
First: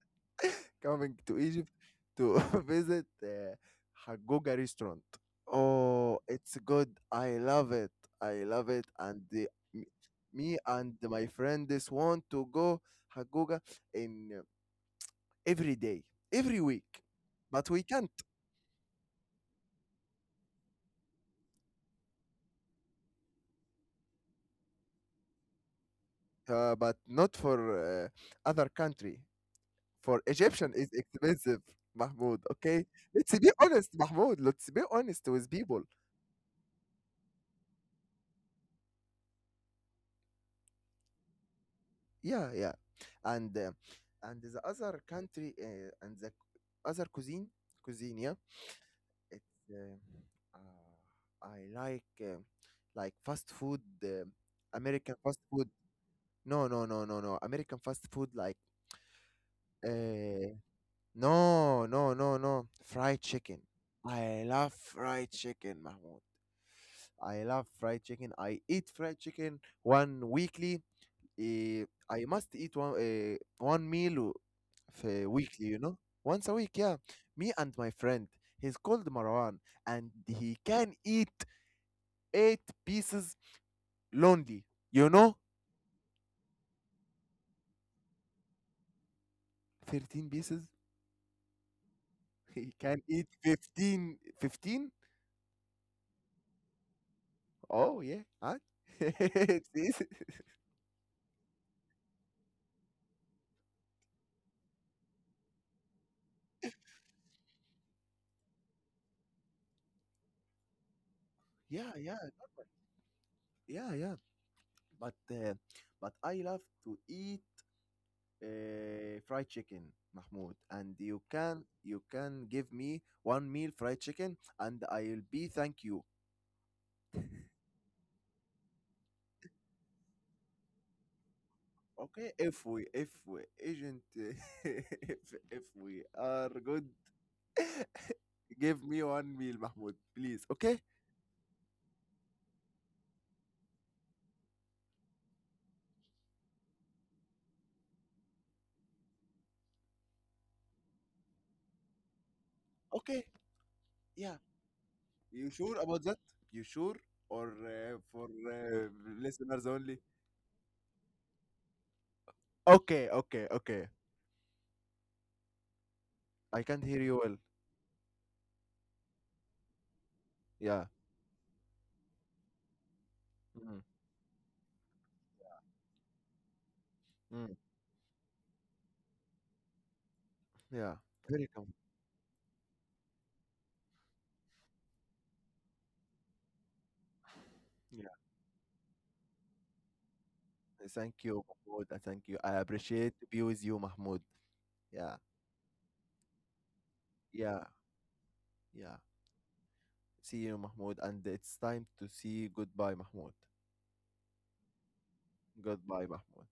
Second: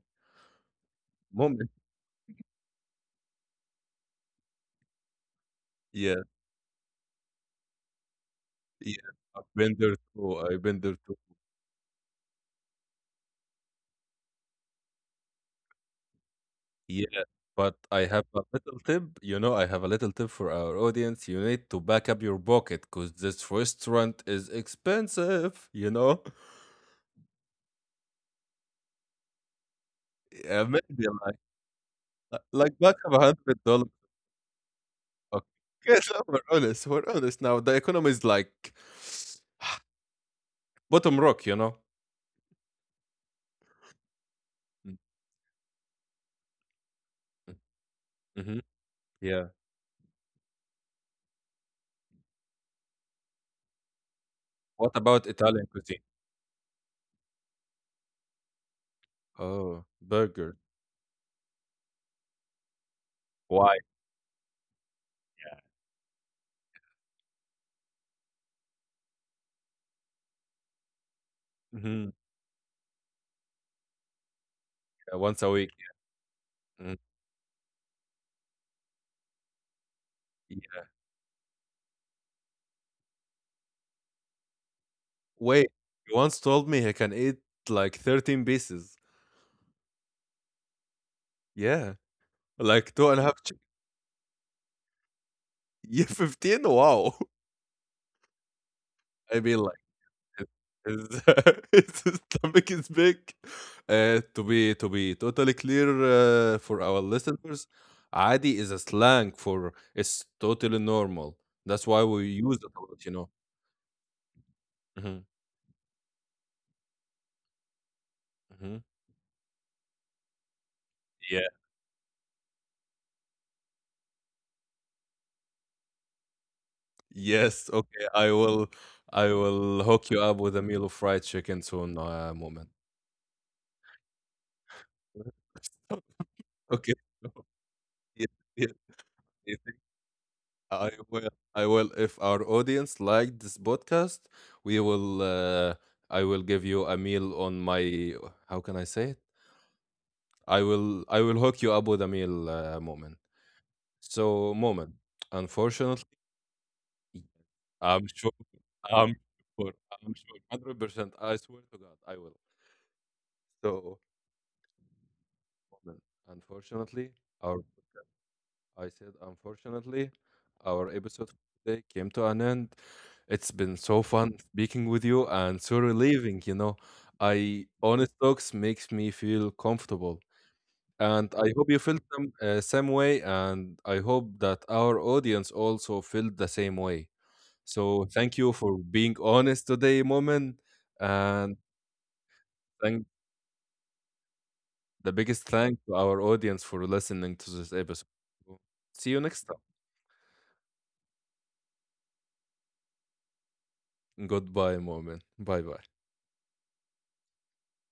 [SPEAKER 2] to Egypt
[SPEAKER 1] Moment.
[SPEAKER 2] to visit, Hagoga restaurant.
[SPEAKER 1] Yeah,
[SPEAKER 2] Oh, it's good. I love it. I love it.
[SPEAKER 1] yeah.
[SPEAKER 2] And
[SPEAKER 1] I've been
[SPEAKER 2] m-
[SPEAKER 1] there too.
[SPEAKER 2] me
[SPEAKER 1] I've been
[SPEAKER 2] and
[SPEAKER 1] there.
[SPEAKER 2] my friend just want to go Hagoga in, every day, every week,
[SPEAKER 1] Yeah,
[SPEAKER 2] but
[SPEAKER 1] but
[SPEAKER 2] we
[SPEAKER 1] I
[SPEAKER 2] can't.
[SPEAKER 1] have a little tip. You know, I have a little tip for our audience. You need to back up your pocket because this restaurant is expensive. You know,
[SPEAKER 2] But not for, other country. For
[SPEAKER 1] yeah,
[SPEAKER 2] Egyptian is
[SPEAKER 1] maybe
[SPEAKER 2] expensive, Mahmoud.
[SPEAKER 1] like
[SPEAKER 2] Okay,
[SPEAKER 1] back up a
[SPEAKER 2] let's be
[SPEAKER 1] hundred dollars.
[SPEAKER 2] honest, Mahmoud. Let's be honest with people.
[SPEAKER 1] Okay, so we're honest. We're honest now. The economy is like bottom rock. You know.
[SPEAKER 2] Yeah, yeah, and uh, and the
[SPEAKER 1] Mm,
[SPEAKER 2] other country, and the other cuisine,
[SPEAKER 1] mm,
[SPEAKER 2] cuisine. Yeah,
[SPEAKER 1] mm-hmm. Yeah.
[SPEAKER 2] it's I like fast food,
[SPEAKER 1] What
[SPEAKER 2] American
[SPEAKER 1] about
[SPEAKER 2] fast food.
[SPEAKER 1] Italian cuisine?
[SPEAKER 2] No, no, no, no, no. American fast food like.
[SPEAKER 1] Oh,
[SPEAKER 2] Uh,
[SPEAKER 1] burger.
[SPEAKER 2] No, no, no, no. Fried chicken.
[SPEAKER 1] Why?
[SPEAKER 2] I love fried chicken, Mahmoud. I love fried chicken. I eat fried chicken one weekly. Eh,
[SPEAKER 1] Hmm.
[SPEAKER 2] I must eat one meal
[SPEAKER 1] Once a
[SPEAKER 2] weekly,
[SPEAKER 1] week.
[SPEAKER 2] you know? Once a week,
[SPEAKER 1] Mhm.
[SPEAKER 2] yeah. Me and my friend, he's called Marwan, and he
[SPEAKER 1] Yeah.
[SPEAKER 2] can eat eight pieces lonely. You know?
[SPEAKER 1] Wait, he once told me he can eat like 13 pieces.
[SPEAKER 2] 13 pieces?
[SPEAKER 1] Yeah.
[SPEAKER 2] He
[SPEAKER 1] Like
[SPEAKER 2] can
[SPEAKER 1] 2 and a
[SPEAKER 2] eat
[SPEAKER 1] half, one,
[SPEAKER 2] 15. 15?
[SPEAKER 1] yeah, 15? Wow.
[SPEAKER 2] Oh, yeah. Huh?
[SPEAKER 1] I mean,
[SPEAKER 2] It's
[SPEAKER 1] like,
[SPEAKER 2] easy.
[SPEAKER 1] his his stomach is big. To be totally clear, for our listeners, "عادي" is a slang for it's totally normal. That's
[SPEAKER 2] Yeah,
[SPEAKER 1] why we
[SPEAKER 2] yeah.
[SPEAKER 1] use it a lot, you know?
[SPEAKER 2] Yeah, yeah, but
[SPEAKER 1] Mhm,
[SPEAKER 2] uh, but I love to eat,
[SPEAKER 1] mhm.
[SPEAKER 2] fried chicken, Mahmoud, and you
[SPEAKER 1] Yeah.
[SPEAKER 2] can you can give me one meal fried chicken, and I'll be thank you.
[SPEAKER 1] Yes, okay, I will hook you up with a meal of fried chicken soon,
[SPEAKER 2] Okay, if
[SPEAKER 1] moment.
[SPEAKER 2] we if we agent if we are good,
[SPEAKER 1] Okay. Yeah, yeah,
[SPEAKER 2] give me one meal,
[SPEAKER 1] yeah.
[SPEAKER 2] Mahmoud, please. Okay,
[SPEAKER 1] I will. I will. If our audience liked this podcast, we will. I will give you a meal on my. How can I say it? I will hook you up with a meal, moment.
[SPEAKER 2] okay, yeah.
[SPEAKER 1] So, moment.
[SPEAKER 2] You sure
[SPEAKER 1] Unfortunately,
[SPEAKER 2] about that? You sure, or,
[SPEAKER 1] I'm sure.
[SPEAKER 2] for,
[SPEAKER 1] I'm sure. I'm
[SPEAKER 2] listeners
[SPEAKER 1] sure.
[SPEAKER 2] only?
[SPEAKER 1] 100%. I swear to God, I will. So,
[SPEAKER 2] Okay, okay, okay.
[SPEAKER 1] moment. Unfortunately, our
[SPEAKER 2] I can't hear you well.
[SPEAKER 1] I said, unfortunately, our episode for today came to
[SPEAKER 2] Yeah.
[SPEAKER 1] an end. It's been so fun speaking with
[SPEAKER 2] Mm-hmm.
[SPEAKER 1] you and so relieving, you know. I honest talks makes
[SPEAKER 2] Mm,
[SPEAKER 1] me feel comfortable. And I hope you felt
[SPEAKER 2] yeah,
[SPEAKER 1] the same
[SPEAKER 2] very com
[SPEAKER 1] way, and I hope that our audience also felt the same way. So thank you for being
[SPEAKER 2] Yeah,
[SPEAKER 1] honest today, Moment, and
[SPEAKER 2] thank you,
[SPEAKER 1] thank
[SPEAKER 2] Mahmoud. And thank you. I appreciate to be with
[SPEAKER 1] the
[SPEAKER 2] you,
[SPEAKER 1] biggest
[SPEAKER 2] Mahmoud.
[SPEAKER 1] thank to our
[SPEAKER 2] Yeah,
[SPEAKER 1] audience for listening to this episode.
[SPEAKER 2] yeah,
[SPEAKER 1] See you next time.
[SPEAKER 2] yeah. See you, Mahmoud. And it's time to see goodbye, Mahmoud.
[SPEAKER 1] Goodbye, Moment. Bye bye.
[SPEAKER 2] Goodbye, Mahmoud.